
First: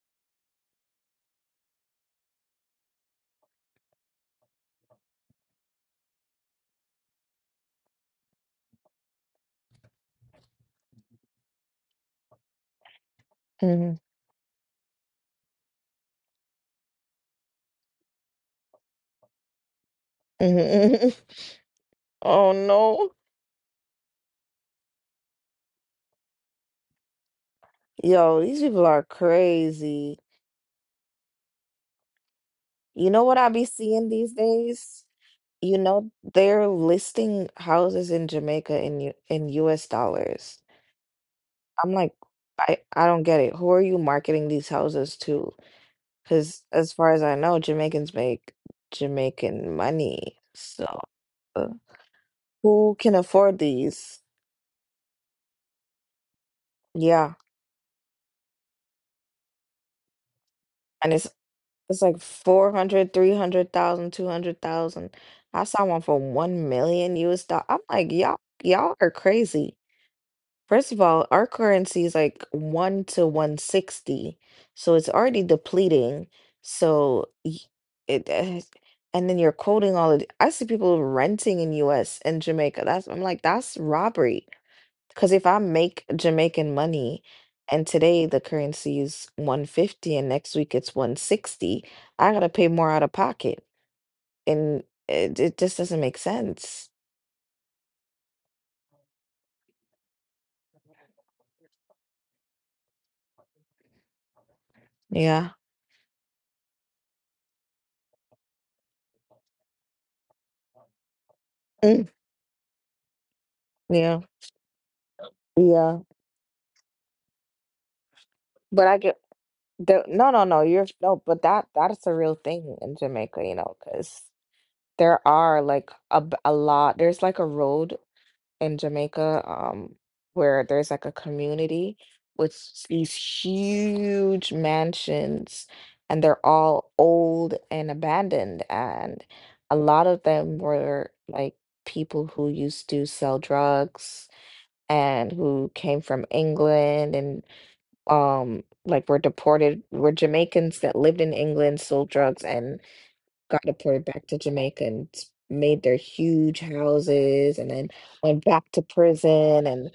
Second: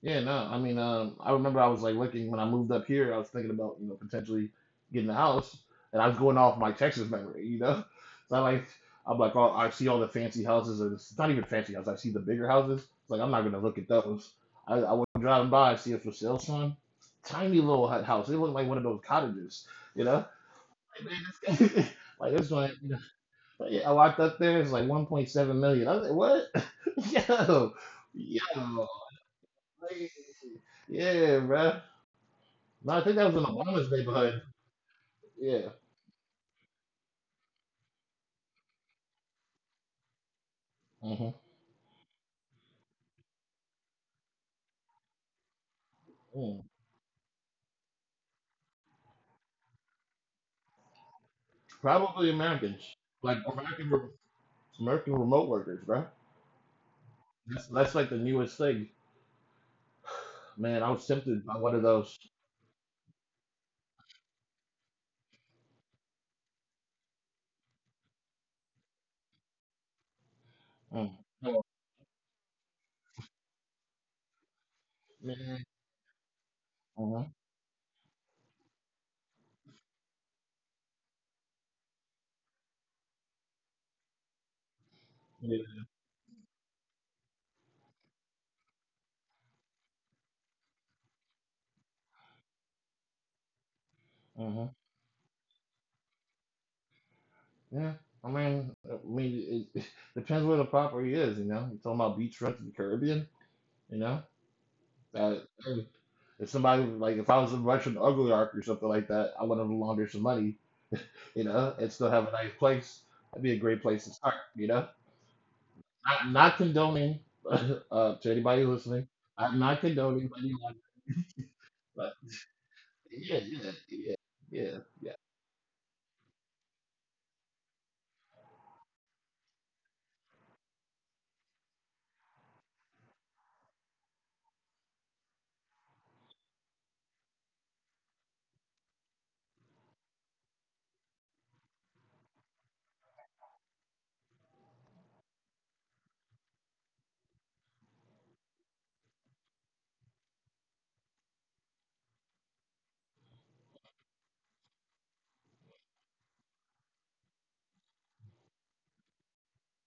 [SPEAKER 1] Yeah, no, I mean, I remember I was like looking when I moved up here. I was thinking about, you know, potentially getting a house, and I was going off my Texas memory. So I'm like, oh, I see all the fancy houses, and it's not even fancy houses. I see the bigger houses. It's like I'm not gonna look at
[SPEAKER 2] Mhm.
[SPEAKER 1] those. I was driving by, I see a for sale sign, tiny little hut house. It looked like one of those cottages, you know.
[SPEAKER 2] Mhm.
[SPEAKER 1] Like, man, like
[SPEAKER 2] Oh
[SPEAKER 1] this one, you know,
[SPEAKER 2] no.
[SPEAKER 1] but yeah, I walked up there. It's like 1.7 million. I was like, what? Yo,
[SPEAKER 2] Yo, these people
[SPEAKER 1] yo.
[SPEAKER 2] are
[SPEAKER 1] Like,
[SPEAKER 2] crazy.
[SPEAKER 1] yeah, bruh. No, I
[SPEAKER 2] You
[SPEAKER 1] think
[SPEAKER 2] know
[SPEAKER 1] that
[SPEAKER 2] what
[SPEAKER 1] was in
[SPEAKER 2] I be
[SPEAKER 1] Obama's
[SPEAKER 2] seeing these
[SPEAKER 1] neighborhood.
[SPEAKER 2] days?
[SPEAKER 1] Yeah.
[SPEAKER 2] You know, they're listing houses in Jamaica in U in US dollars.
[SPEAKER 1] Hmm.
[SPEAKER 2] I'm like, I don't get it. Who are you marketing these houses to? Because
[SPEAKER 1] Mm.
[SPEAKER 2] as far as I know, Jamaicans make Jamaican money. So, uh,
[SPEAKER 1] Probably
[SPEAKER 2] who
[SPEAKER 1] Americans,
[SPEAKER 2] can
[SPEAKER 1] like
[SPEAKER 2] afford these?
[SPEAKER 1] American remote workers, bro.
[SPEAKER 2] Yeah,
[SPEAKER 1] That's like the newest thing. Man, I
[SPEAKER 2] and
[SPEAKER 1] was
[SPEAKER 2] it's
[SPEAKER 1] tempted by one of
[SPEAKER 2] it's like
[SPEAKER 1] those.
[SPEAKER 2] 400, 300,000, 200,000. I saw one for 1 million US dollar. I'm like, y'all are crazy. First of
[SPEAKER 1] Mm.
[SPEAKER 2] all, our
[SPEAKER 1] Oh,
[SPEAKER 2] currency is like 1 to 160. So it's already
[SPEAKER 1] man.
[SPEAKER 2] depleting.
[SPEAKER 1] Hmm.
[SPEAKER 2] So y- it, eh, and then you're quoting all of the- I see people renting in US and Jamaica. That's that's robbery. Because if I
[SPEAKER 1] Yeah.
[SPEAKER 2] make Jamaican money and today the currency is 150 and next week it's 160, I gotta pay more out of pocket.
[SPEAKER 1] Hmm.
[SPEAKER 2] And it just doesn't make sense.
[SPEAKER 1] Yeah. I mean, it depends where the property is. You know, you talking about beach rent in the Caribbean. You know, that,
[SPEAKER 2] Yeah.
[SPEAKER 1] hey, if somebody, like if I was in Russian Ugly Ark or something like that, I would have laundered some money, you know, and
[SPEAKER 2] Mm.
[SPEAKER 1] still have a nice place. That'd be a great place to
[SPEAKER 2] Yeah.
[SPEAKER 1] start.
[SPEAKER 2] Yeah.
[SPEAKER 1] Not condoning to anybody
[SPEAKER 2] But I
[SPEAKER 1] listening.
[SPEAKER 2] get.
[SPEAKER 1] I'm not
[SPEAKER 2] No,
[SPEAKER 1] condoning
[SPEAKER 2] no, no.
[SPEAKER 1] anyone,
[SPEAKER 2] You're no, but that that's a
[SPEAKER 1] but
[SPEAKER 2] real thing in Jamaica,
[SPEAKER 1] yeah,
[SPEAKER 2] you know,
[SPEAKER 1] yeah,
[SPEAKER 2] because
[SPEAKER 1] yeah, yeah, yeah.
[SPEAKER 2] there are like a lot. There's like a road in Jamaica, where there's like a community with these huge mansions, and they're all old and abandoned, and a lot of them were like people who used to sell drugs and who came from England and like were Jamaicans that lived in England, sold drugs and got deported back to Jamaica and made their huge houses and then went back to prison and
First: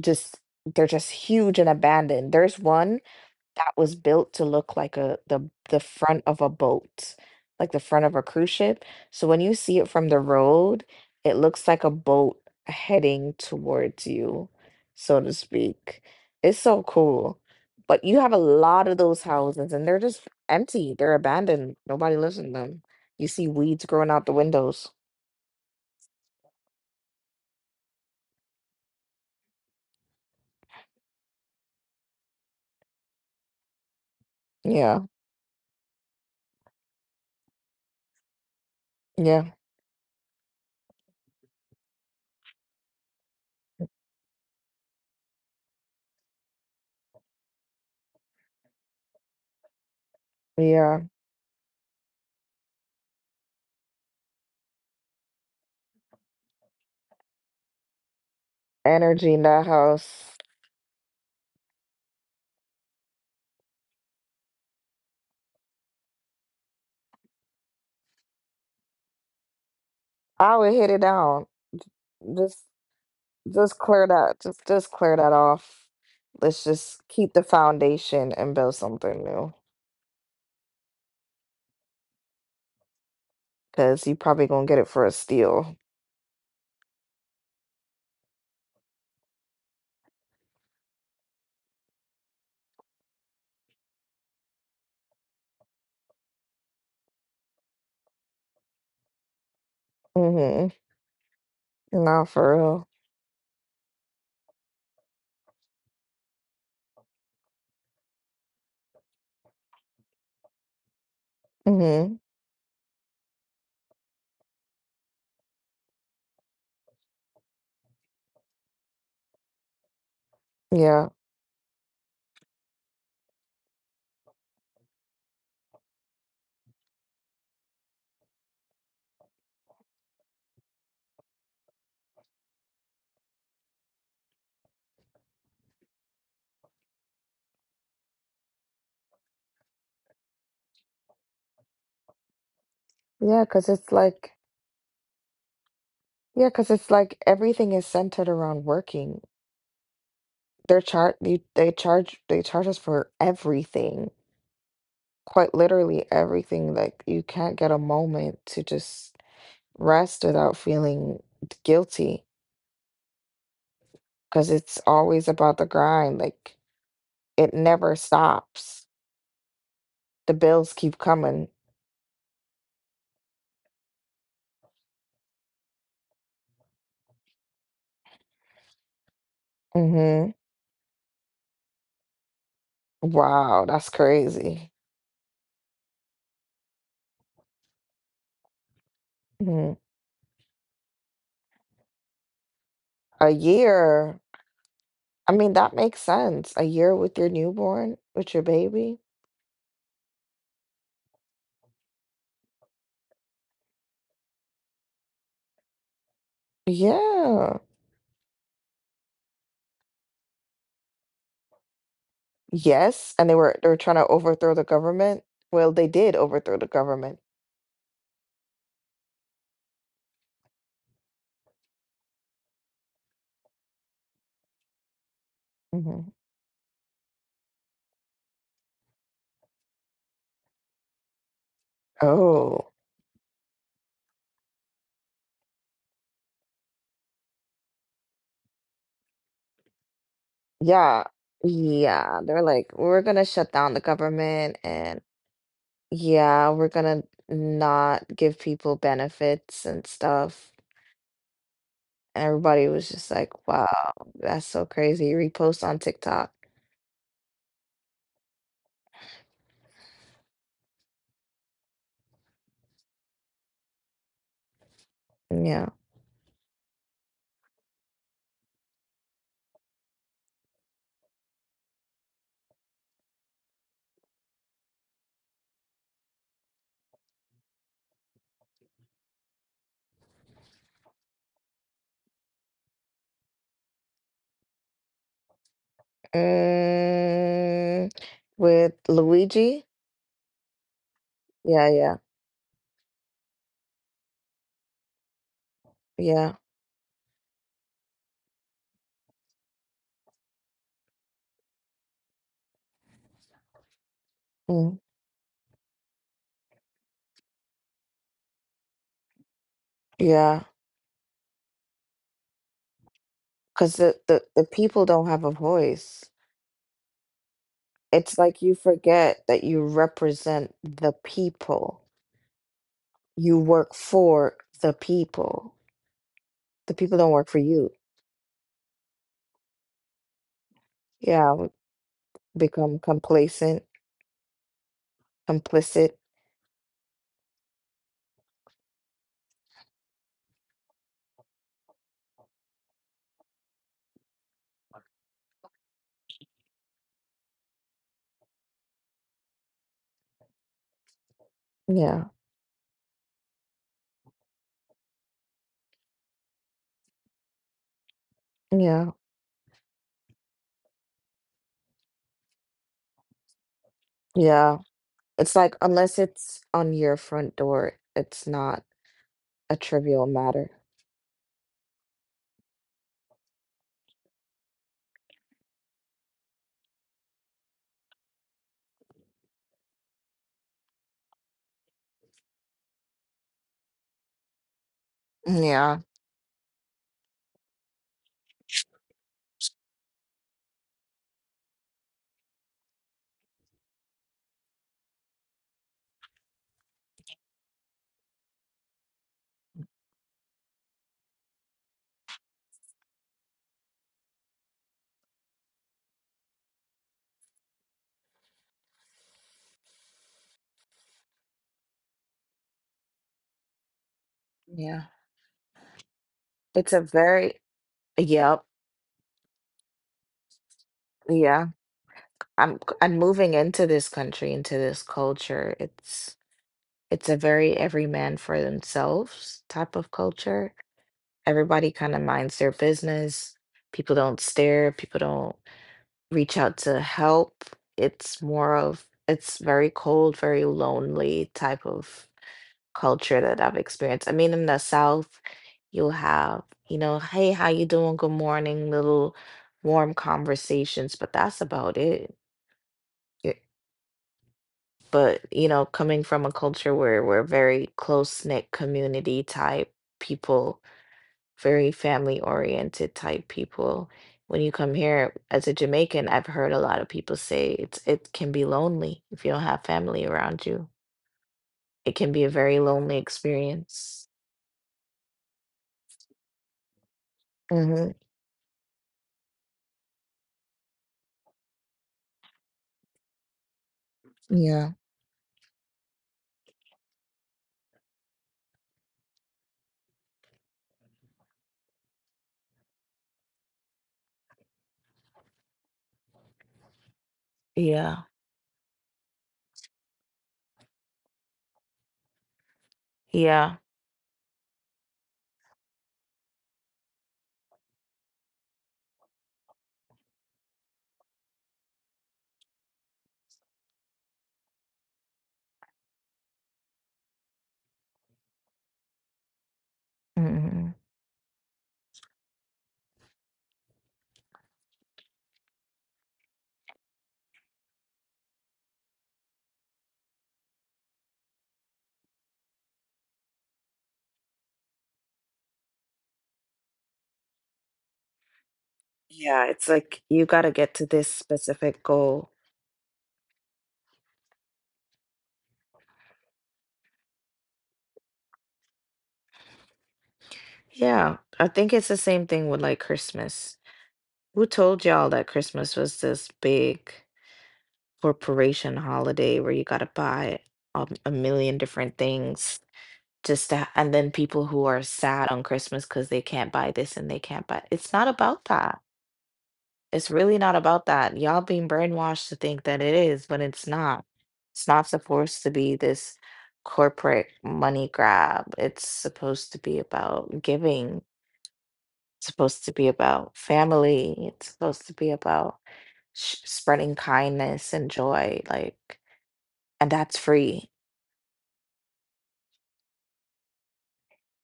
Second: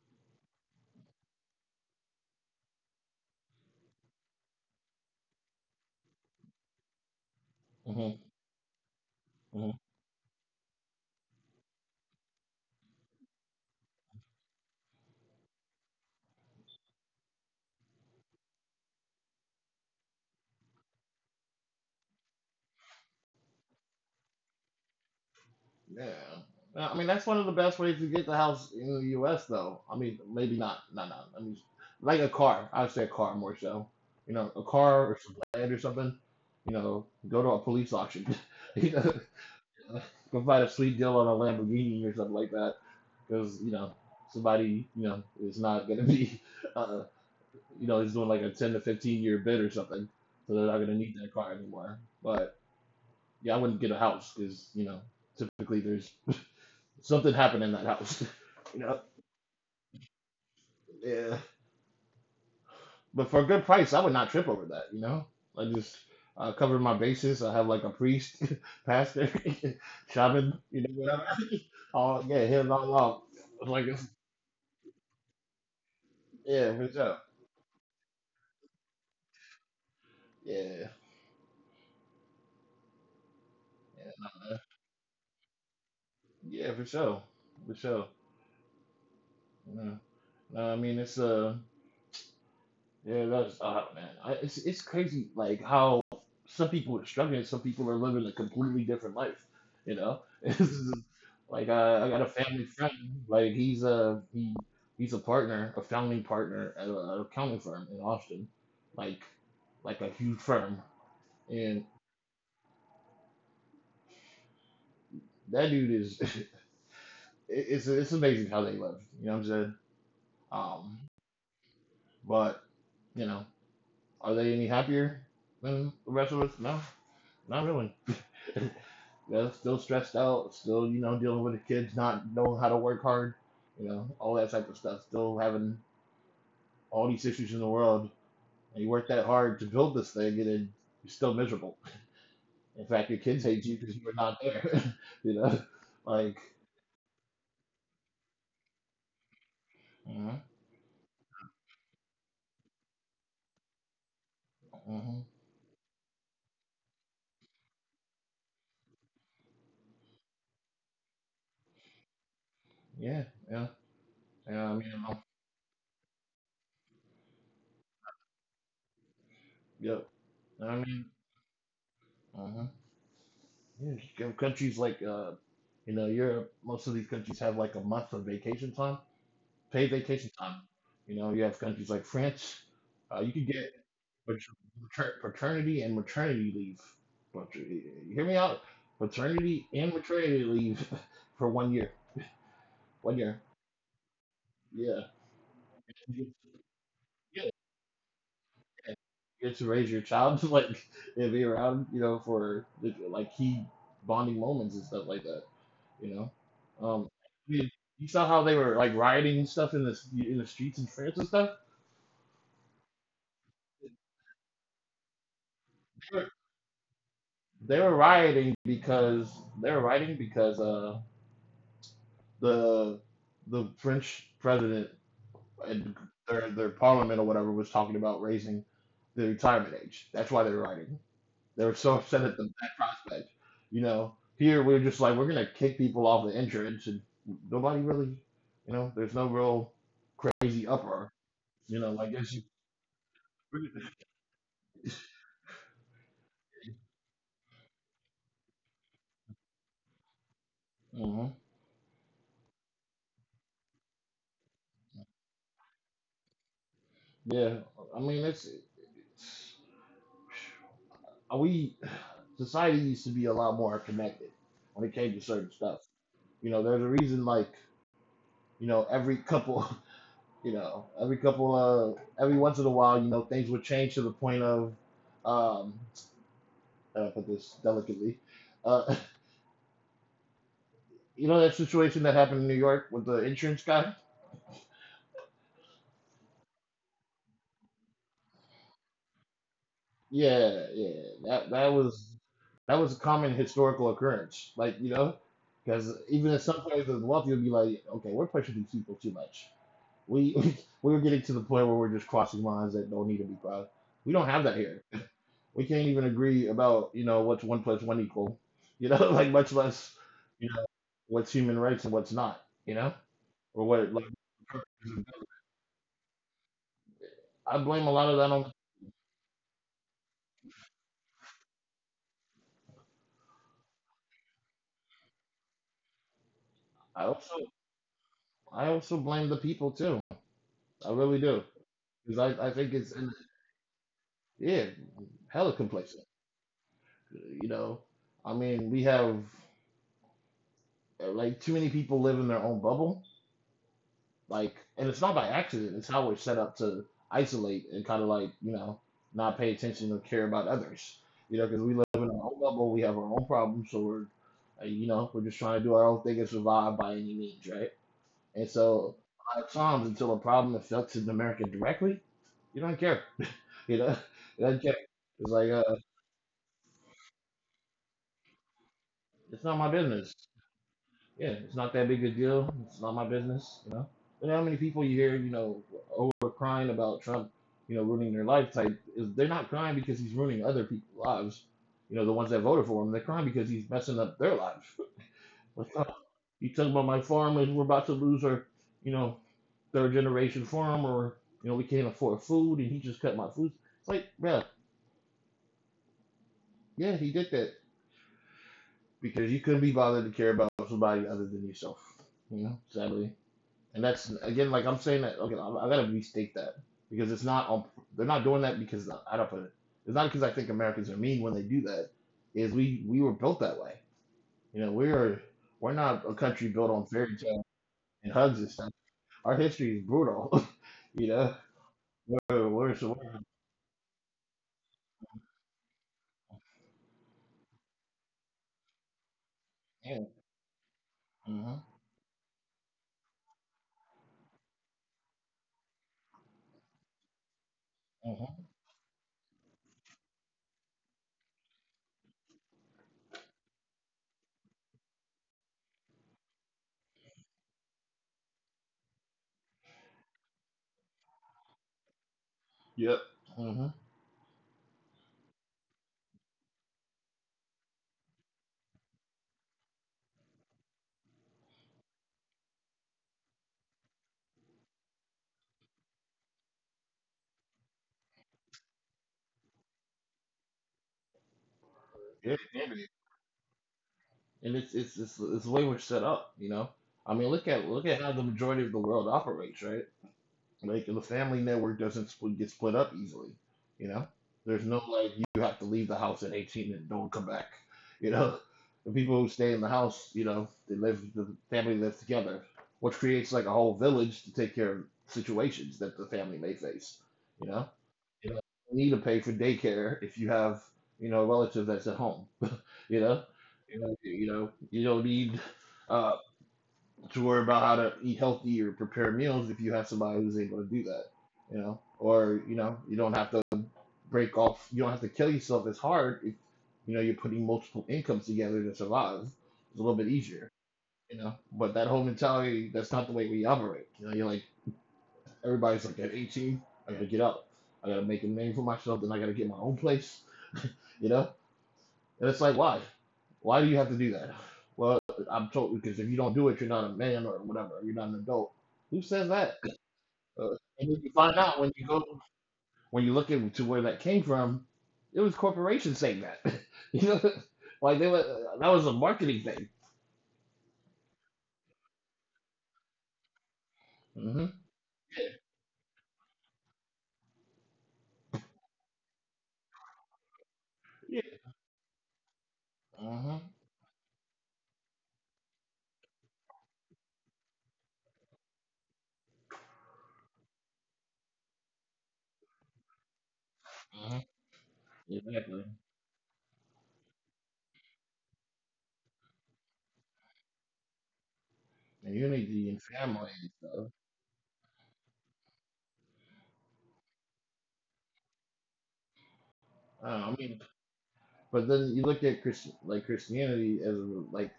[SPEAKER 2] just they're just huge and abandoned. There's one that was built to look like a the front of a boat, like the front
[SPEAKER 1] Mm-hmm.
[SPEAKER 2] of a cruise ship. So when you
[SPEAKER 1] Hmm.
[SPEAKER 2] see it from the road, it looks like a boat heading towards you, so to speak. It's so cool. But you have a lot of those houses and they're just empty. They're abandoned. Nobody lives in them. You see weeds growing out the windows.
[SPEAKER 1] Yeah. I mean, that's one of the best ways to get the house in the U.S. though. I mean, maybe not, no, no. I mean, like a car. I'd say a car more so. You know, a car
[SPEAKER 2] Yeah.
[SPEAKER 1] or some land or something. You know, go to a police auction. You know,
[SPEAKER 2] Yeah.
[SPEAKER 1] go find a sweet deal on a Lamborghini or something like that, because you know somebody you know is not going to be uh, you know, is doing like a 10 to 15 year bid or something, so they're not going to
[SPEAKER 2] Yeah.
[SPEAKER 1] need that car anymore. But yeah, I wouldn't get a house because, you know, typically there's something happened in that house you know.
[SPEAKER 2] Energy in that house.
[SPEAKER 1] Yeah, but for a good price I would not trip over that, you know. I just, cover my bases. I have like a priest, pastor, shaman,
[SPEAKER 2] I would
[SPEAKER 1] you know,
[SPEAKER 2] hit it
[SPEAKER 1] whatever.
[SPEAKER 2] down.
[SPEAKER 1] All, yeah,
[SPEAKER 2] Just.
[SPEAKER 1] him all off,
[SPEAKER 2] Just
[SPEAKER 1] like it's,
[SPEAKER 2] clear that, just clear that off. Let's
[SPEAKER 1] yeah, for
[SPEAKER 2] just
[SPEAKER 1] sure.
[SPEAKER 2] keep the foundation and build something new
[SPEAKER 1] Yeah.
[SPEAKER 2] because you
[SPEAKER 1] Yeah.
[SPEAKER 2] probably gonna get it for a steal.
[SPEAKER 1] Yeah, for sure. For sure. Yeah. No, I mean it's yeah, that's man, it's crazy like how some people are struggling, some people are living a completely different life, you know. It's
[SPEAKER 2] Mm-hmm.
[SPEAKER 1] just, like I got a
[SPEAKER 2] Not for
[SPEAKER 1] family friend,
[SPEAKER 2] real.
[SPEAKER 1] like he's a partner, a founding partner at at accounting firm in Austin, like a huge firm. And
[SPEAKER 2] Mm-hmm.
[SPEAKER 1] that dude is, it's amazing how they live, you know what I'm saying, um
[SPEAKER 2] Yeah.
[SPEAKER 1] but you know. Are they any happier than the rest of us? No, not really. They're still stressed out, still, you know, dealing with the kids not knowing how to work hard, you know, all that type of stuff. Still having all these issues in the world. And you work that hard to build this thing, and then you're still miserable. In fact, your kids
[SPEAKER 2] yeah
[SPEAKER 1] hate you
[SPEAKER 2] because
[SPEAKER 1] because
[SPEAKER 2] it's
[SPEAKER 1] you were not
[SPEAKER 2] like
[SPEAKER 1] there, you know? Like,
[SPEAKER 2] Yeah, because it's like everything is centered around working.
[SPEAKER 1] hmm.
[SPEAKER 2] They charge us for everything,
[SPEAKER 1] Hmm.
[SPEAKER 2] quite literally everything. Like you can't get a moment to just rest without feeling guilty
[SPEAKER 1] Yeah, yeah,
[SPEAKER 2] because
[SPEAKER 1] yeah, I mean,
[SPEAKER 2] it's always about the grind. Like it never stops.
[SPEAKER 1] yep.
[SPEAKER 2] The
[SPEAKER 1] I
[SPEAKER 2] bills
[SPEAKER 1] mean,
[SPEAKER 2] keep coming.
[SPEAKER 1] hmm. Yeah, countries like you know, Europe, most of these countries have like a month of vacation time, paid vacation
[SPEAKER 2] Mm-hmm.
[SPEAKER 1] time. You know, you have countries like France. You can get
[SPEAKER 2] Wow, that's crazy.
[SPEAKER 1] pater- paternity and maternity leave. You hear me out? Paternity
[SPEAKER 2] Hmm
[SPEAKER 1] and maternity leave for 1 year. 1 year.
[SPEAKER 2] A year.
[SPEAKER 1] Yeah.
[SPEAKER 2] I mean, that makes sense. A year with your
[SPEAKER 1] Yeah.
[SPEAKER 2] newborn, with your
[SPEAKER 1] And
[SPEAKER 2] baby.
[SPEAKER 1] you get to raise your child to like and be around, you know, for the, like, key bonding moments and stuff like that. You know, um, I mean,
[SPEAKER 2] Yeah.
[SPEAKER 1] you saw how they were like rioting and stuff in the streets in France and stuff.
[SPEAKER 2] Yes, and they were trying to overthrow the government. Well, they
[SPEAKER 1] They
[SPEAKER 2] did
[SPEAKER 1] were,
[SPEAKER 2] overthrow the government.
[SPEAKER 1] they were rioting because they were rioting because uh the the French president and
[SPEAKER 2] Mhm.
[SPEAKER 1] their parliament or whatever was talking about raising the retirement age. That's why they were rioting. They were so upset at the that
[SPEAKER 2] Oh.
[SPEAKER 1] prospect. You know, here we're just like we're gonna kick people off the insurance, and nobody really, you know, there's no real crazy
[SPEAKER 2] yeah.
[SPEAKER 1] upper. You know, like
[SPEAKER 2] Yeah,
[SPEAKER 1] as,
[SPEAKER 2] they're like, "We're gonna shut down the government and yeah, we're gonna not give people benefits and stuff."
[SPEAKER 1] hmm,
[SPEAKER 2] And everybody was just like, "Wow, that's so crazy." Repost on TikTok.
[SPEAKER 1] yeah. I mean, it's we society used to be a lot more connected when it came to certain
[SPEAKER 2] Yeah.
[SPEAKER 1] stuff. You know, there's a reason like, you know, every once in a while, you know, things would change to the point of, um, put this delicately. Uh, you know that situation that happened in New York with the insurance guy?
[SPEAKER 2] Mm, with Luigi?
[SPEAKER 1] Yeah, yeah. That
[SPEAKER 2] Yeah, yeah.
[SPEAKER 1] was, that was a common historical occurrence. Like, you know, because even in
[SPEAKER 2] Yeah.
[SPEAKER 1] some places of the wealthy would be like, okay, we're pushing these people too much. We we are getting to the point where we're just crossing lines that don't need to be crossed. We don't have that
[SPEAKER 2] Mm,
[SPEAKER 1] here. We can't even agree about, you know, what's one plus one equal. You know, like much less,
[SPEAKER 2] yeah.
[SPEAKER 1] you know, what's human rights and what's not. You know, or
[SPEAKER 2] 'Cause
[SPEAKER 1] what, like,
[SPEAKER 2] the people don't have a voice.
[SPEAKER 1] I blame a lot of
[SPEAKER 2] It's
[SPEAKER 1] that
[SPEAKER 2] like
[SPEAKER 1] on.
[SPEAKER 2] you forget that you represent the people. You work for the people. The
[SPEAKER 1] I
[SPEAKER 2] people don't work
[SPEAKER 1] also
[SPEAKER 2] for you.
[SPEAKER 1] I also blame the people too. I really do,
[SPEAKER 2] Yeah, we
[SPEAKER 1] because I think
[SPEAKER 2] become
[SPEAKER 1] it's,
[SPEAKER 2] complacent,
[SPEAKER 1] yeah, hella complacent.
[SPEAKER 2] complicit.
[SPEAKER 1] You know, I mean, we have like, too many people live in their own bubble. Like, and it's not by accident. It's how we're set up to isolate and kind of, like, you know, not pay attention or care about others. You know, because we live in
[SPEAKER 2] Yeah,
[SPEAKER 1] our own bubble, we have our own problems, so we're you know we're just trying to do our own thing and survive by any means, right? And so
[SPEAKER 2] yeah,
[SPEAKER 1] a lot of times until a problem affects America directly, you don't care. You know, you don't
[SPEAKER 2] yeah.
[SPEAKER 1] care. It's
[SPEAKER 2] It's
[SPEAKER 1] like
[SPEAKER 2] like unless it's on your front door, it's not
[SPEAKER 1] it's not
[SPEAKER 2] a
[SPEAKER 1] my
[SPEAKER 2] trivial
[SPEAKER 1] business.
[SPEAKER 2] matter.
[SPEAKER 1] Yeah, it's not that big a deal. It's not my business. You know how many people you hear, you know, over crying about Trump, you know, ruining their life type is, they're not crying because he's ruining other people's lives. You know, the ones that voted for him, they're crying because he's messing up their lives. What's
[SPEAKER 2] Yeah,
[SPEAKER 1] up? You talking about my farmers? We're about to lose our, you know, third generation farmer. You know, we can't afford food, and he just cut my food. It's like, bruh, yeah, he did that because you couldn't be bothered to care about somebody other than yourself. You know, sadly, and that's again, like I'm saying that. Okay, I gotta restate that because it's not. They're not doing that because I don't put it. It's not because I think Americans are mean when they do that. Is we were built that way. You know, we
[SPEAKER 2] yeah.
[SPEAKER 1] are, we're not a country built
[SPEAKER 2] It's
[SPEAKER 1] on
[SPEAKER 2] a
[SPEAKER 1] fairy tales
[SPEAKER 2] very,
[SPEAKER 1] and hugs and
[SPEAKER 2] yep,
[SPEAKER 1] stuff. Our history is brutal. You know,
[SPEAKER 2] yeah.
[SPEAKER 1] we're we're, so
[SPEAKER 2] I'm
[SPEAKER 1] we're
[SPEAKER 2] moving into this country, into this culture. It's. It's a very every man for themselves type of
[SPEAKER 1] yeah.
[SPEAKER 2] culture.
[SPEAKER 1] Mhm.
[SPEAKER 2] Everybody kind of minds their business. People don't stare, people don't reach out to help. It's
[SPEAKER 1] Hmm.
[SPEAKER 2] more of it's very cold, very lonely type of culture that I've experienced. I mean, in the South, you'll have, you know, hey, how you doing? Good morning, little warm conversations, but that's about it.
[SPEAKER 1] Yep. Hmm.
[SPEAKER 2] But you know, coming from a culture where we're very close knit community type people, very family oriented type people, when you come here as a Jamaican, I've heard a lot of people say it's it can be lonely if you don't have family around you. It can be
[SPEAKER 1] Yeah,
[SPEAKER 2] a
[SPEAKER 1] it
[SPEAKER 2] very
[SPEAKER 1] can be.
[SPEAKER 2] lonely experience.
[SPEAKER 1] And it's the way we're set up, you know. I mean, look at
[SPEAKER 2] Mhm.
[SPEAKER 1] how the majority of the world operates, right? Like the family network doesn't split, get split up easily, you know. There's
[SPEAKER 2] Yeah.
[SPEAKER 1] no like you have to leave the house at 18 and don't come back, you know. The people who stay in the house, you know, they live the family lives together, which creates like a whole village to take care of situations that the family may face, you know.
[SPEAKER 2] Yeah.
[SPEAKER 1] You know, not need to pay for daycare if you have, you know, a relative that's at home. You know,
[SPEAKER 2] Yeah.
[SPEAKER 1] you know, you don't need uh, to worry about how to eat healthy or prepare meals if you have somebody who's able to do that. You know, or you know, you don't have to break off. You don't have to kill yourself as hard if you know you're putting multiple incomes together to survive. It's a little bit easier.
[SPEAKER 2] Mhm.
[SPEAKER 1] You know, but that whole mentality, that's not the way we operate. You know, you're like everybody's like at 18, I gotta get up, I gotta make a name for myself, then I gotta get my own place. You know, and it's like, why? Why do you have to do that? Well, I'm told because if you don't do it, you're not a man or whatever. You're not an adult. Who says that?
[SPEAKER 2] Yeah, it's like you
[SPEAKER 1] Uh,
[SPEAKER 2] got to get
[SPEAKER 1] and
[SPEAKER 2] to
[SPEAKER 1] then you
[SPEAKER 2] this
[SPEAKER 1] find out when you
[SPEAKER 2] specific
[SPEAKER 1] go,
[SPEAKER 2] goal.
[SPEAKER 1] when you look into where that came from, it was corporations saying that. You know, like they were, that was a marketing thing.
[SPEAKER 2] Yeah, I think it's the same thing with like Christmas. Who
[SPEAKER 1] Hmm.
[SPEAKER 2] told y'all that Christmas was this big corporation holiday where you got to buy
[SPEAKER 1] Yeah.
[SPEAKER 2] a million different things
[SPEAKER 1] Hmm.
[SPEAKER 2] just to, and then people who are sad on Christmas because they can't buy this and they can't buy. It's not about that. It's really not about that. Y'all being brainwashed to think that it is, but it's not.
[SPEAKER 1] Hmm.
[SPEAKER 2] It's not supposed
[SPEAKER 1] Exactly.
[SPEAKER 2] to be this corporate money grab. It's supposed to be about giving,
[SPEAKER 1] And
[SPEAKER 2] it's
[SPEAKER 1] unity
[SPEAKER 2] supposed
[SPEAKER 1] and
[SPEAKER 2] to be
[SPEAKER 1] family and
[SPEAKER 2] about
[SPEAKER 1] stuff.
[SPEAKER 2] family. It's supposed to be about spreading kindness and joy, like, and
[SPEAKER 1] Don't know,
[SPEAKER 2] that's
[SPEAKER 1] I mean,
[SPEAKER 2] free.
[SPEAKER 1] but then you look at Christian, like Christianity as like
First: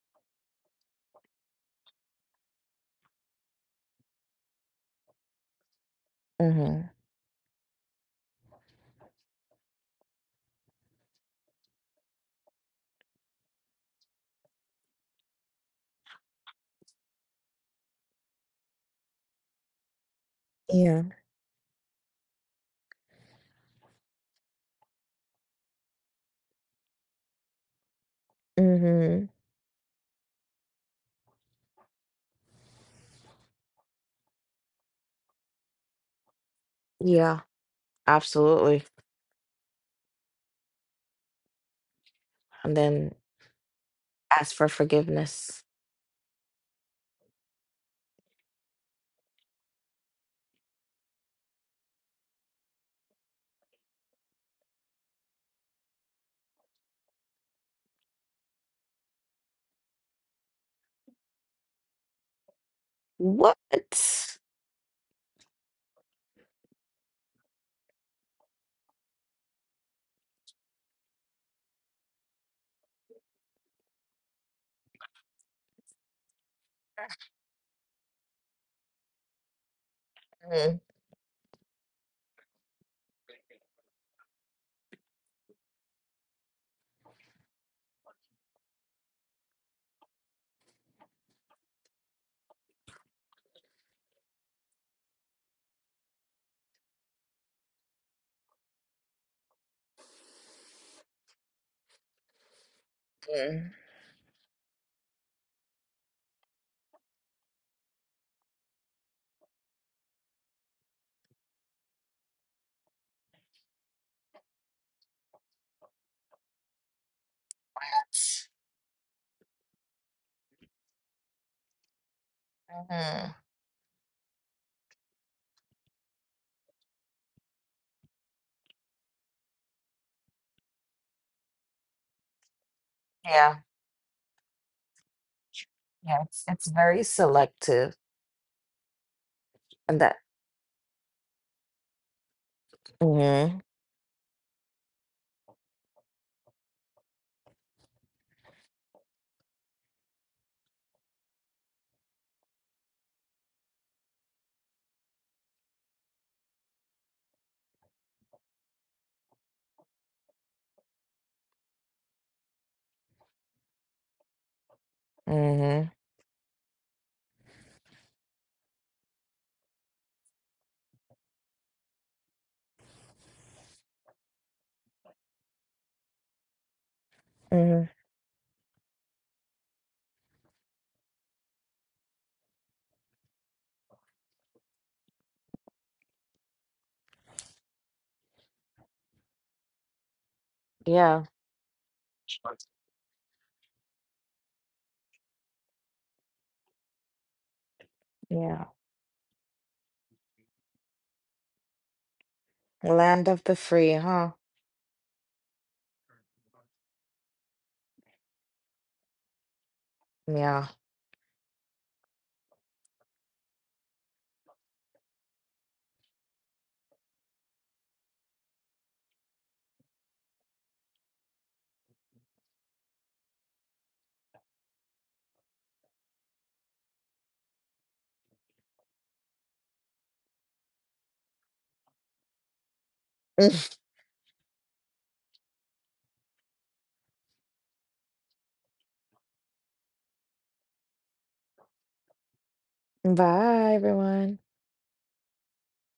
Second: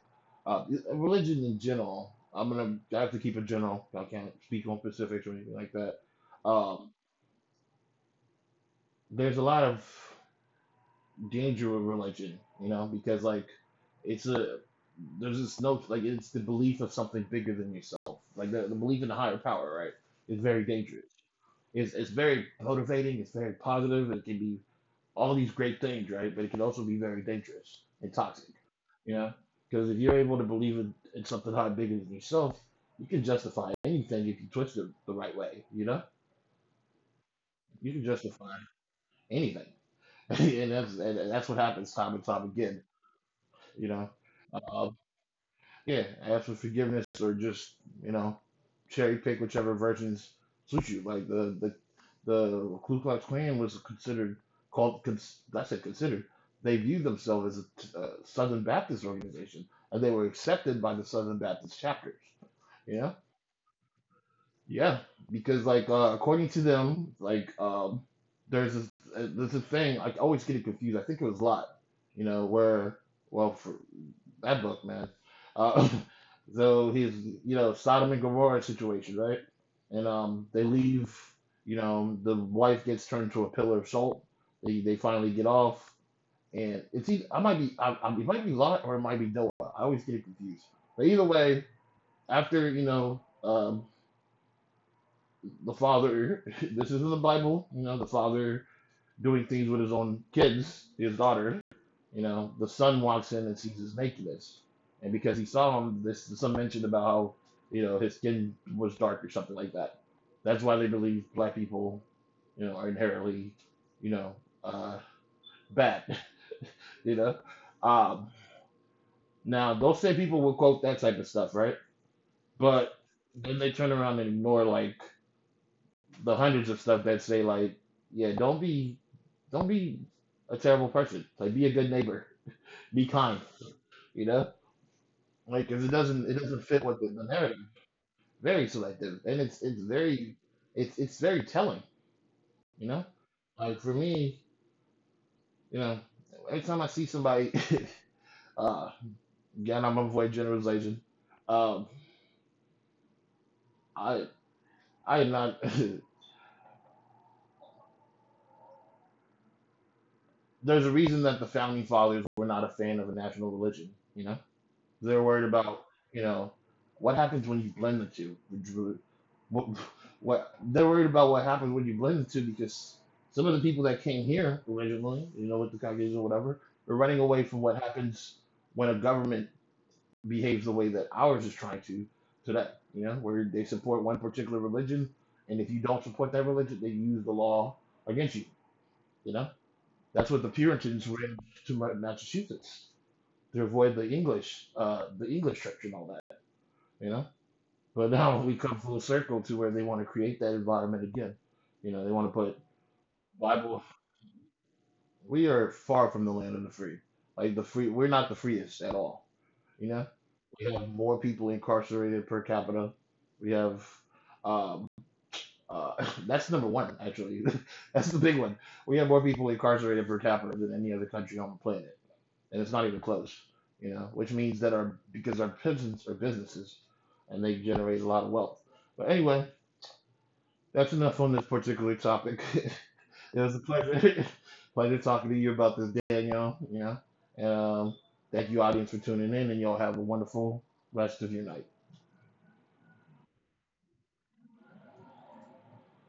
[SPEAKER 1] uh, religion in general. I'm gonna, I have to keep it general. I can't speak on specifics or anything like that.
[SPEAKER 2] Hmm
[SPEAKER 1] Um, there's a lot of danger with religion, you know, because like it's a, there's this no like it's the belief of something bigger than yourself, like the belief in a higher power, right? Is very
[SPEAKER 2] Yeah.
[SPEAKER 1] dangerous. It's very motivating. It's very positive. It can be all these great things, right? But it can also be very dangerous and toxic, you
[SPEAKER 2] Mm-hmm.
[SPEAKER 1] know? Because if you're able to believe in something higher, bigger than yourself, you can justify anything if you twist it the right way, you know?
[SPEAKER 2] Yeah,
[SPEAKER 1] You can justify
[SPEAKER 2] absolutely.
[SPEAKER 1] anything. And that's what happens time and time
[SPEAKER 2] And
[SPEAKER 1] again,
[SPEAKER 2] then
[SPEAKER 1] you know?
[SPEAKER 2] ask for
[SPEAKER 1] Uh,
[SPEAKER 2] forgiveness.
[SPEAKER 1] Yeah, ask for forgiveness or just, you know, cherry pick whichever versions suit you. Like the Ku Klux Klan was considered, called. Cons, I said considered. They viewed themselves as a Southern Baptist organization, and they were accepted by the Southern Baptist chapters. Yeah,
[SPEAKER 2] What?
[SPEAKER 1] yeah, because like according to them, like there's this there's a thing, I always get it confused. I think it was Lot. You know where, well for, that book, man. Uh, so he's, you know, Sodom and Gomorrah situation, right? And they
[SPEAKER 2] Mhm.
[SPEAKER 1] leave. You know, the wife gets turned to a pillar of salt. They finally get off, and it's either, I might be, it might be Lot or it might be Noah. I always get confused. But either way, after, you know, the father. This is in the Bible. You know, the father doing things with his own kids, his daughter. You know, the son walks in and
[SPEAKER 2] Mhm.
[SPEAKER 1] sees his nakedness, and because he saw him, this some mentioned about how, you know, his skin was dark or something like that. That's why they believe black people, you know, are inherently, you know, uh, bad. You know, um, now those same people will quote that type of stuff, right? But then they turn around and ignore like the hundreds of stuff that say like, yeah, don't be a terrible person. Like, be a good neighbor, be kind.
[SPEAKER 2] Yeah,
[SPEAKER 1] You know, like cause it
[SPEAKER 2] yeah.
[SPEAKER 1] doesn't it
[SPEAKER 2] It's
[SPEAKER 1] doesn't fit
[SPEAKER 2] very
[SPEAKER 1] with the narrative.
[SPEAKER 2] selective,
[SPEAKER 1] Very selective, and it's
[SPEAKER 2] and that.
[SPEAKER 1] very, it's very telling. You know,
[SPEAKER 2] Hmm
[SPEAKER 1] like for me, you know, every time I see somebody, uh, again, I'm gonna avoid generalization. Um, I I am not. There's a reason that the founding fathers were not a fan of a national religion. You know, they're worried
[SPEAKER 2] hmm
[SPEAKER 1] about, you know, what happens when you blend the two. What, what they're worried about what happens when you blend the two because some of the people that came here originally, you know, with the Caucasian or whatever, they're running away from
[SPEAKER 2] Mm-hmm.
[SPEAKER 1] what happens when a government behaves the way that ours is trying to today. You know, where they support one particular religion, and if you don't support that religion, they use the law against you. You know, that's what the Puritans
[SPEAKER 2] Yeah,
[SPEAKER 1] were in to Massachusetts to avoid the English church and all that, you know. But now
[SPEAKER 2] yeah.
[SPEAKER 1] we come full circle to where they want to create that environment again. You know, they want to put
[SPEAKER 2] Land of the
[SPEAKER 1] Bible.
[SPEAKER 2] free, huh?
[SPEAKER 1] We are far from the land of the free. Like the free, we're not the freest at all. You know,
[SPEAKER 2] Yeah.
[SPEAKER 1] we have more people incarcerated per capita. We have, um, uh, that's number one actually. That's the big one. We have more people incarcerated per capita than any other country on the planet, and it's not even close. You know, which means that our, because our peasants are businesses, and they generate a lot of wealth. But anyway, that's enough on this particular topic. It was a pleasure, pleasure talking to you about this, Daniel. You know, um, thank you, audience, for tuning in, and y'all have a wonderful rest of your night.
[SPEAKER 2] Bye, everyone.